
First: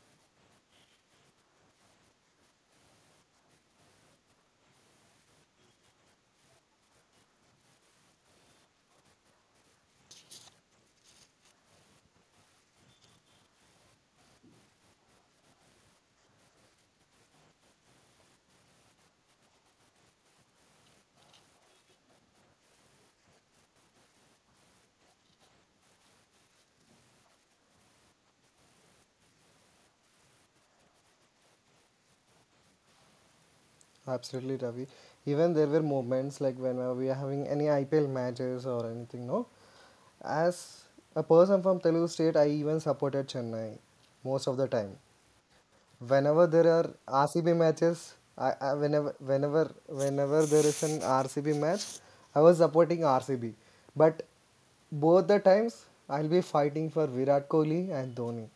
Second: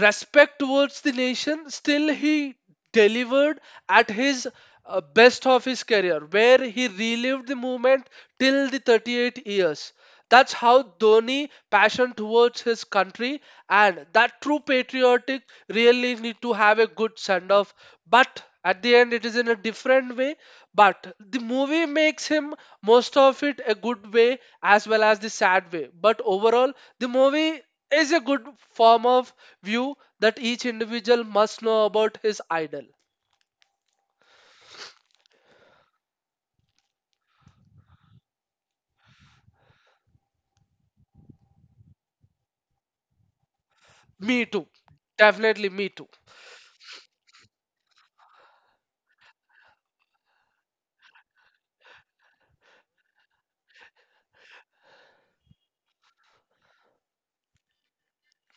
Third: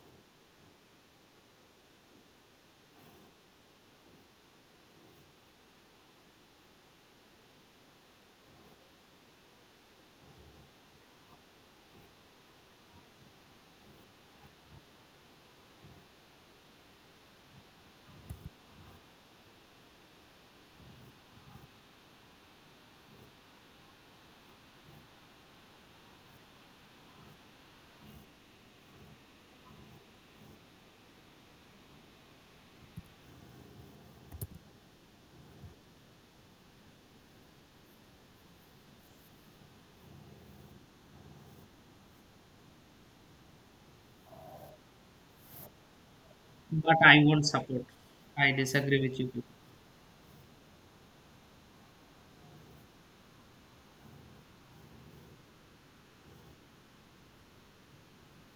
Speaker 2: respect towards the nation, still he delivered at his best of his career, where he relived the movement till the 38 years. That's how Dhoni passion towards his country and that true patriotic really need to have a good send off. But at the end, it is in a different way. But the movie makes him most of it a good way as well as the sad way. But overall, the movie is a good form of view that each individual must know about his idol.
Speaker 1: Absolutely, Ravi. Even there were moments like whenever we are having any IPL matches or anything, no? As a person from Telugu state, I even supported Chennai
Speaker 2: Me
Speaker 1: most of
Speaker 2: too.
Speaker 1: the time.
Speaker 2: Definitely me too.
Speaker 1: Whenever there are
Speaker 3: but I won't
Speaker 1: RCB
Speaker 3: support.
Speaker 1: matches,
Speaker 3: I
Speaker 1: I
Speaker 3: disagree
Speaker 1: whenever
Speaker 3: with you.
Speaker 1: whenever whenever there is an RCB match, I was supporting RCB. But both the times, I'll be fighting for Virat Kohli and Dhoni.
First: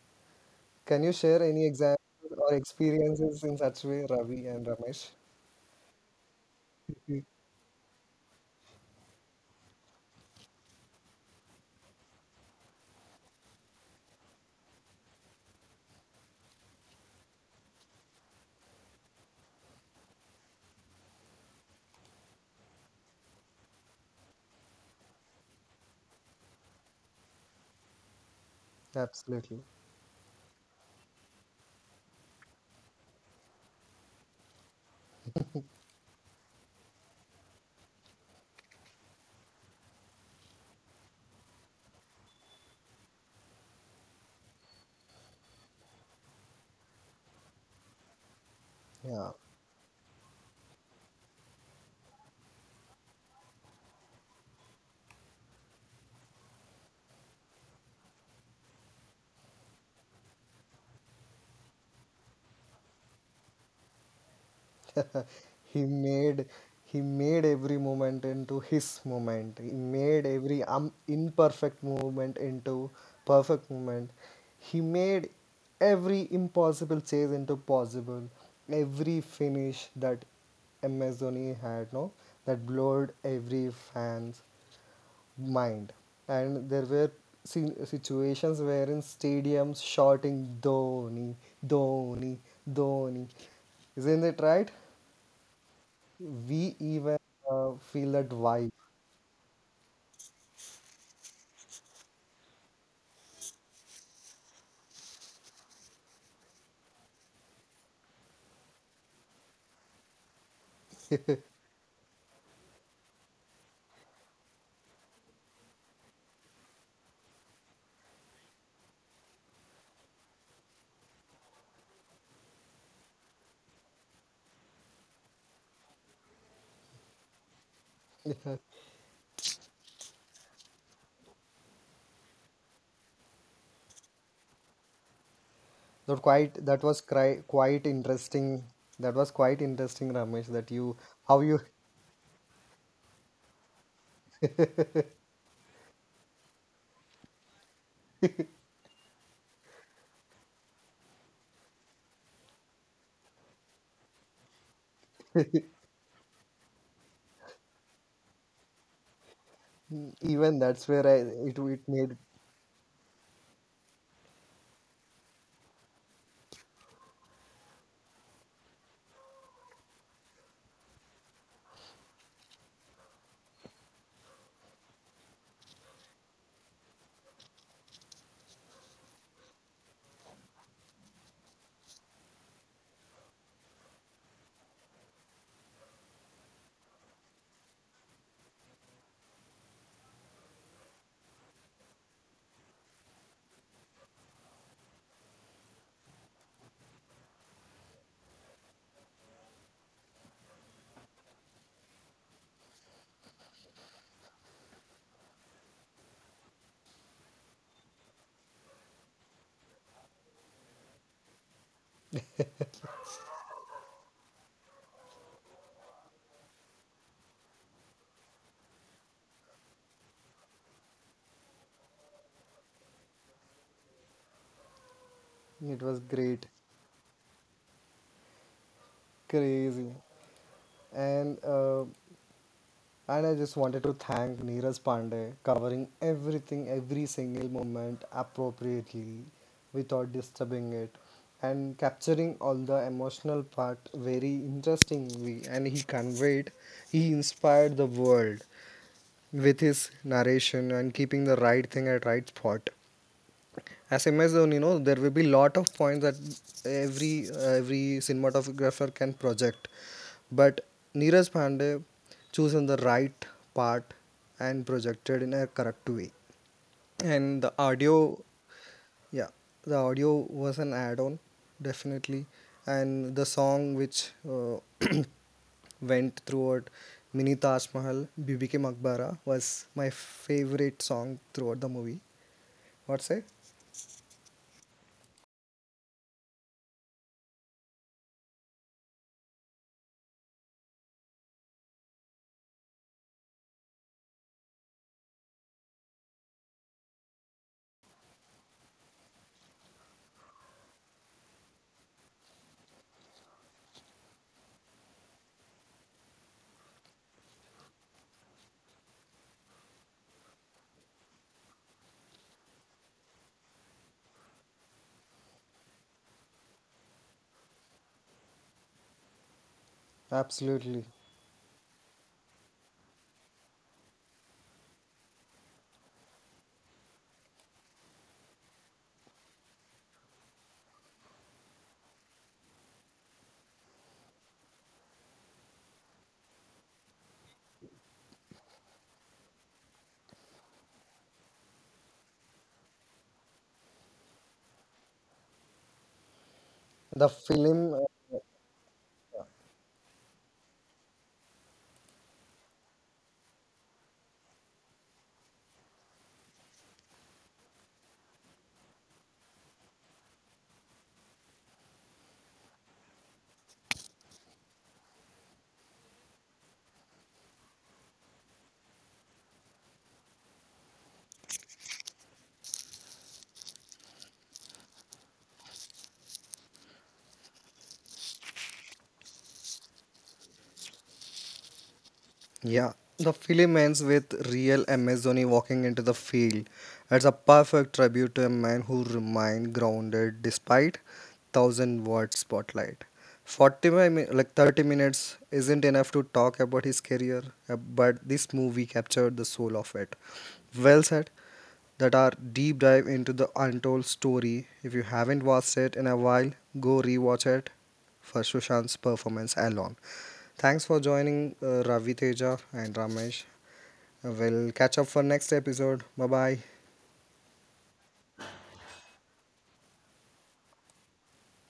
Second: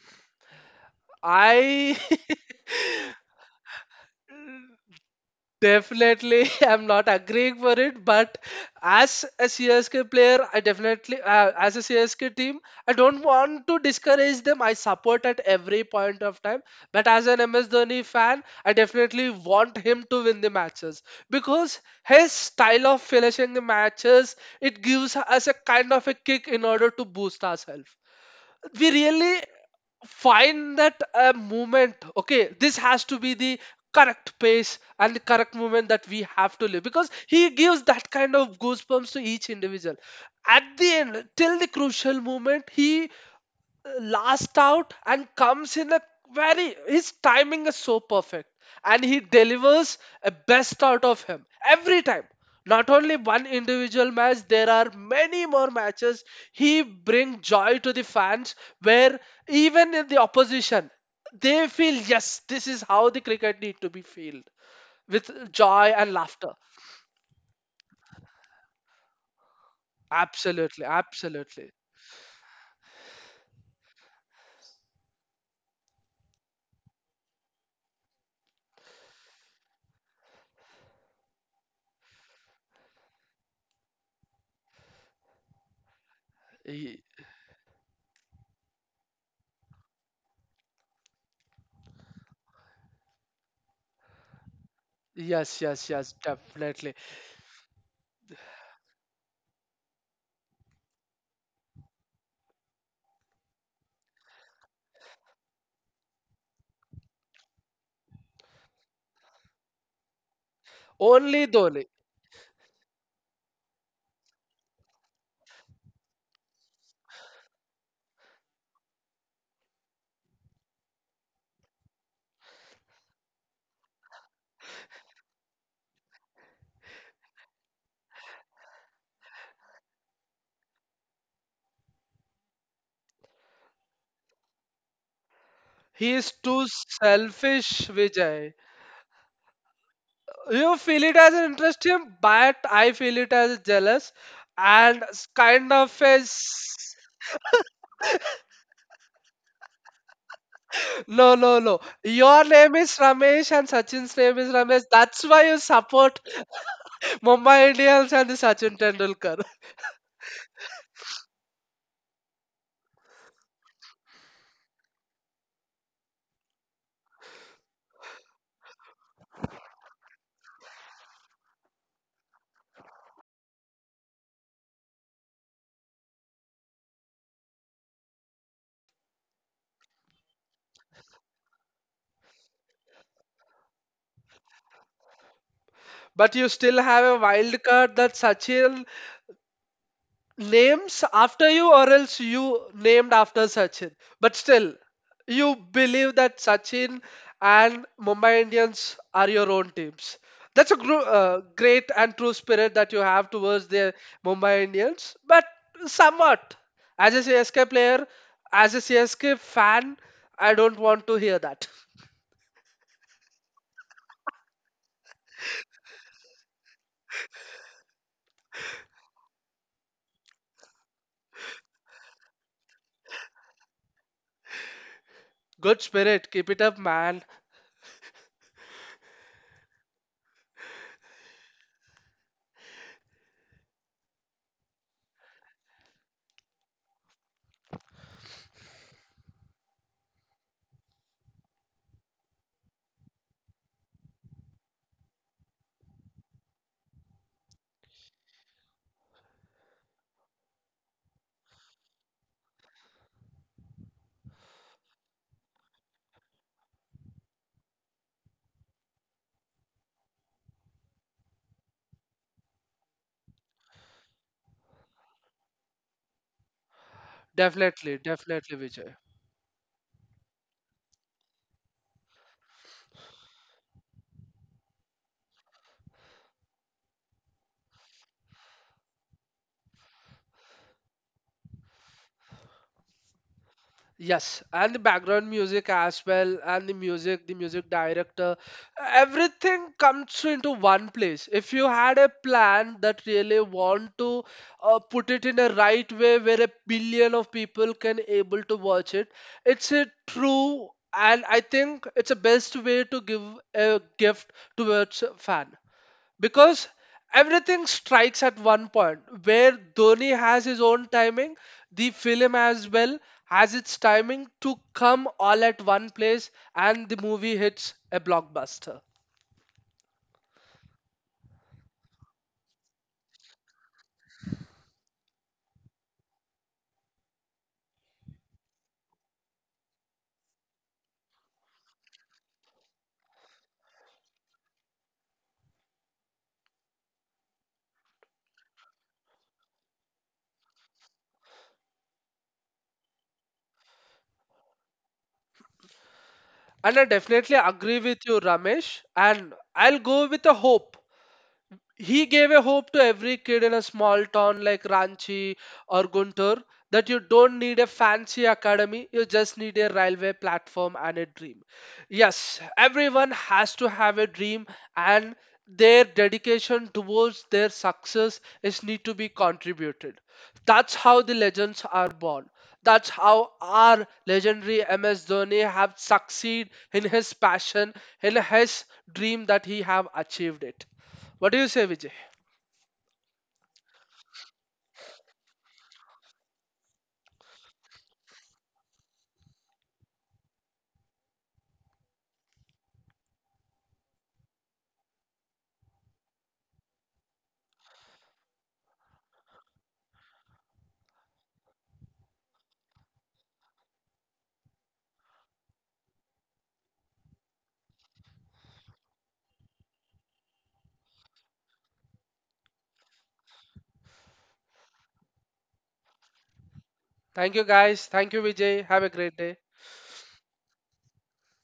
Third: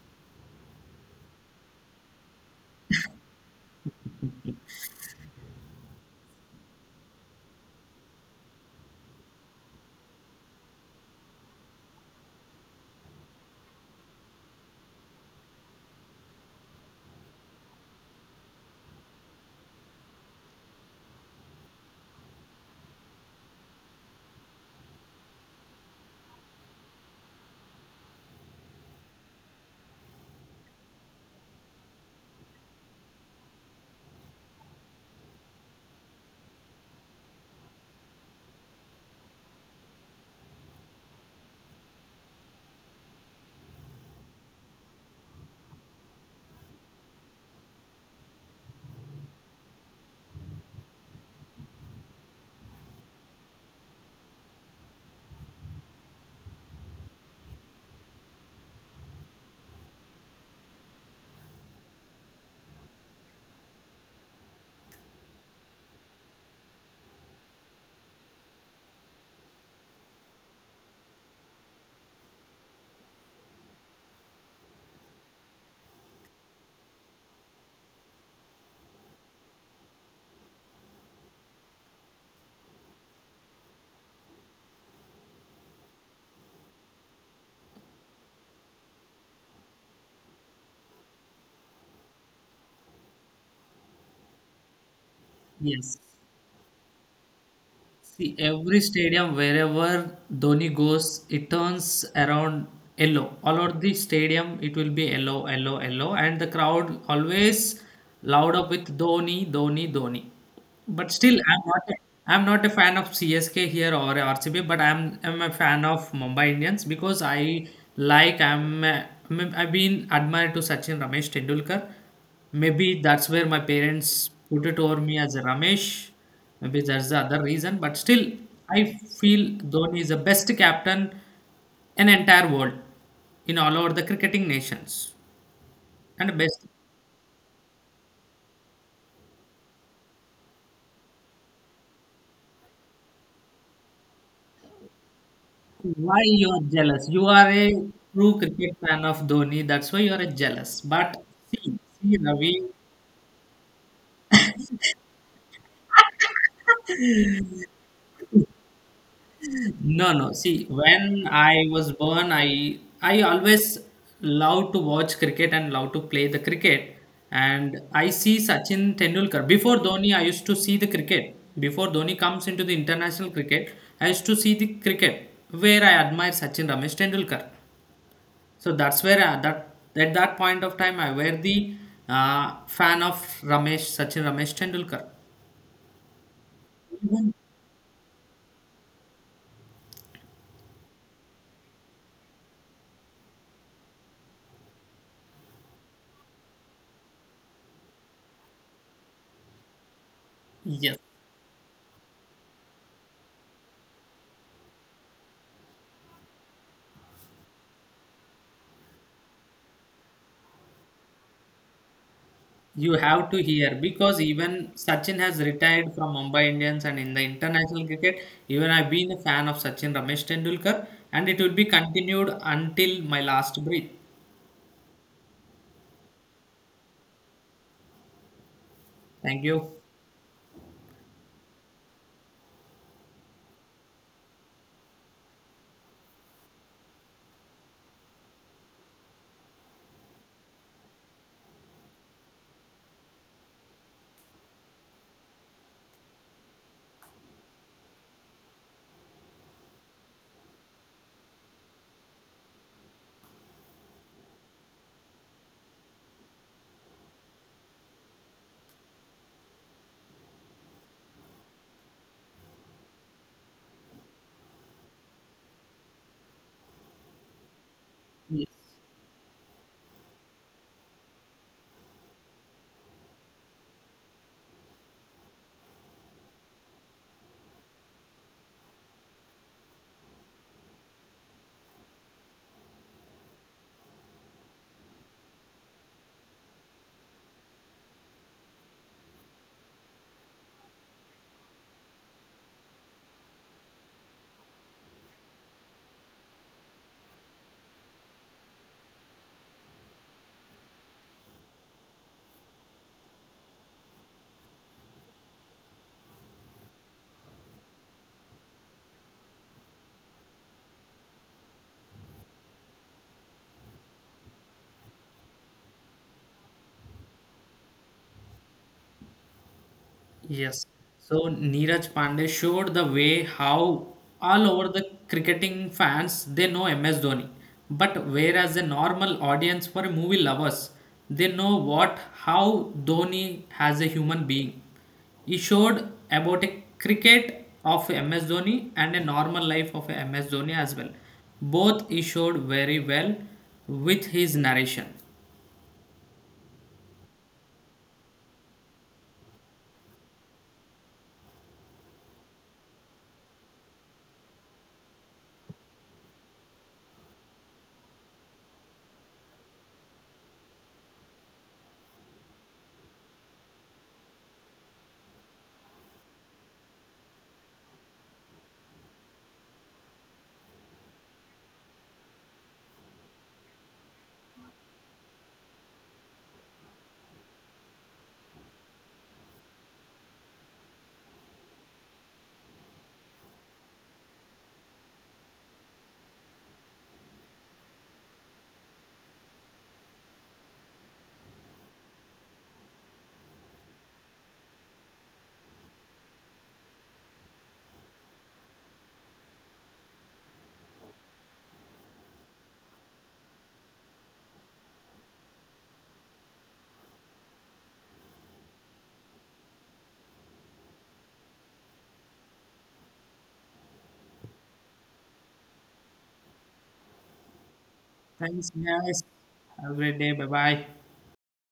Speaker 1: Can you share any
Speaker 2: I
Speaker 1: examples or experiences in such way, Ravi and Ramesh?
Speaker 2: definitely am not agreeing for it, but as a CSK player, I definitely, as a CSK team, I don't want to discourage them. I support at every point of time. But as an MS Dhoni fan, I definitely want him to win the matches because his style of finishing the matches it gives us a kind of a kick in order to boost ourselves. We really
Speaker 1: Absolutely.
Speaker 2: find that moment, okay, this has to be the correct pace and the correct moment that we have to live because he gives that kind of goosebumps to each individual. At the end till the crucial moment he last out and comes in a very, his timing is so perfect and he
Speaker 1: Yeah.
Speaker 2: delivers a best out of him every time. Not only one individual match, there are many more matches he bring joy to the fans, where even in the opposition they feel yes, this is how the cricket need to be filled with
Speaker 1: he
Speaker 2: joy and
Speaker 1: made
Speaker 2: laughter.
Speaker 1: he made every moment into his moment. He made every
Speaker 2: Absolutely, absolutely.
Speaker 1: imperfect movement into perfect movement. He made every impossible chase into possible. Every finish that Amazoni had, no, that blurred every fan's mind. And there
Speaker 2: Ye-
Speaker 1: were situations wherein stadiums shouting Dhoni, Dhoni, Dhoni. Isn't it right?
Speaker 2: yes, yes,
Speaker 3: Yes.
Speaker 2: yes,
Speaker 1: We
Speaker 2: definitely.
Speaker 1: even feel that
Speaker 3: See,
Speaker 1: vibe.
Speaker 3: every stadium, wherever Dhoni goes, it turns around yellow. All over the stadium, it will be yellow, yellow, yellow, and the crowd always loud up with Dhoni, Dhoni, Dhoni. But still,
Speaker 2: Only Dhoni.
Speaker 3: I'm not a fan of CSK here or RCB, but I'm a fan of Mumbai Indians because I like I'm, a, I I've been admired to Sachin Ramesh Tendulkar. Maybe that's where my parents put it over me as a Ramesh. Maybe that's the other reason. But still, I feel Dhoni is the best captain in entire world, in all over the cricketing nations
Speaker 2: He
Speaker 1: That
Speaker 2: is
Speaker 3: and
Speaker 1: quite
Speaker 3: best.
Speaker 2: too
Speaker 1: that was cri- quite
Speaker 2: selfish, Vijay.
Speaker 1: interesting That was quite interesting, Ramesh, that
Speaker 2: You
Speaker 1: you
Speaker 2: feel it as
Speaker 1: how
Speaker 2: an
Speaker 1: you
Speaker 2: interest him, but I feel it as jealous and kind of
Speaker 3: Why you are
Speaker 2: is.
Speaker 3: jealous? You are a true cricket fan of Dhoni. That's why you are jealous. But
Speaker 2: No, no,
Speaker 3: see,
Speaker 2: no.
Speaker 3: see
Speaker 2: Your
Speaker 3: Ravi.
Speaker 2: name is Ramesh and Sachin's name is Ramesh. That's why you support Mumbai Indians and Sachin Tendulkar.
Speaker 3: No, no.
Speaker 1: even
Speaker 3: See,
Speaker 1: that's where I,
Speaker 3: when
Speaker 1: it
Speaker 3: I
Speaker 1: it
Speaker 3: was
Speaker 1: made
Speaker 3: born, I always love to watch cricket and love to play the cricket. And I see Sachin Tendulkar. Before Dhoni, I used to see the cricket. Before Dhoni comes into the international cricket, I used to see the cricket where I admire Sachin Ramesh Tendulkar. So that's where I, that at that point of time I were the fan of Ramesh Sachin Ramesh Tendulkar.
Speaker 2: But you still have a wild card that Sachin names after you or else you named after Sachin. But still, you believe that Sachin and Mumbai Indians are your own teams. That's a
Speaker 3: Yes.
Speaker 2: great and true spirit that you have towards the Mumbai Indians. But somewhat, as a CSK player, as a CSK fan, I don't want to hear that.
Speaker 3: You have to hear because even Sachin has retired from Mumbai Indians, and in the international cricket, even I've been a fan of Sachin Ramesh Tendulkar, and it will be continued until my last breath.
Speaker 1: it
Speaker 2: Good
Speaker 1: was
Speaker 2: spirit,
Speaker 1: great,
Speaker 2: keep it up, man.
Speaker 3: Thank you.
Speaker 1: crazy. and uh, And I just wanted to thank Neeraj Pandey covering everything, every single moment appropriately without disturbing it and capturing all the emotional part very interestingly. And he conveyed, he inspired the world with his narration and keeping the right thing at right spot. As MS Dhoni, there will be lot of points that every every cinematographer can project, but Neeraj Pandey chosen the right part and projected in a correct way. And the
Speaker 2: Definitely,
Speaker 1: audio,
Speaker 2: definitely, Vijay.
Speaker 1: yeah, the audio was an add-on, definitely. And the song which went throughout Mini Taj Mahal, Bibi ke Makbara was my favorite song throughout the movie. What say?
Speaker 2: Yes, and the background music as well, and the music director, everything comes into one place. If you had a plan that really want to put it in a right way where a billion of people can able to watch it, it's a true, and I think it's a best way to give a gift towards a fan because everything strikes at one point where Dhoni has his own timing, the film as well has its timing to come all at one place and the movie hits a blockbuster.
Speaker 3: Yes.
Speaker 1: Absolutely.
Speaker 3: So Neeraj Pandey showed the way how all over the cricketing fans they know MS Dhoni. But whereas a normal audience for movie lovers, they know what how Dhoni as a human being. He showed about a cricket of MS Dhoni and a normal life of MS Dhoni as well. Both he showed very well with his narration.
Speaker 2: And I
Speaker 1: The
Speaker 2: definitely
Speaker 1: film
Speaker 2: agree with you, Ramesh. And I'll go with a hope he gave a hope to every kid in a small town like Ranchi or Guntur that you don't need a fancy academy, you just need a railway platform and a dream. Yes, everyone has to have a dream and their dedication towards their success is need to be contributed. That's how the legends are born. That's how our legendary MS Dhoni have succeed in his passion, in his dream that he have achieved it. What do you say, Vijay?
Speaker 1: Yeah, the film ends with real Amazoni walking into the field. It's a perfect tribute to a man who remained grounded despite thousand watt spotlight. 40 mi- mi- like 30 minutes isn't enough to talk about his career, but this movie captured the soul of it. Well said. That are deep dive into the untold story. If you haven't watched it in a while, go rewatch it for Sushant's performance alone. Thanks for joining Ravi Teja and Ramesh. We'll catch up for next episode. Bye bye.
Speaker 2: Thank you, guys. Thank you,
Speaker 3: Thanks
Speaker 2: Vijay. Have a
Speaker 3: guys.
Speaker 2: great day.
Speaker 3: Have a great day. Bye bye.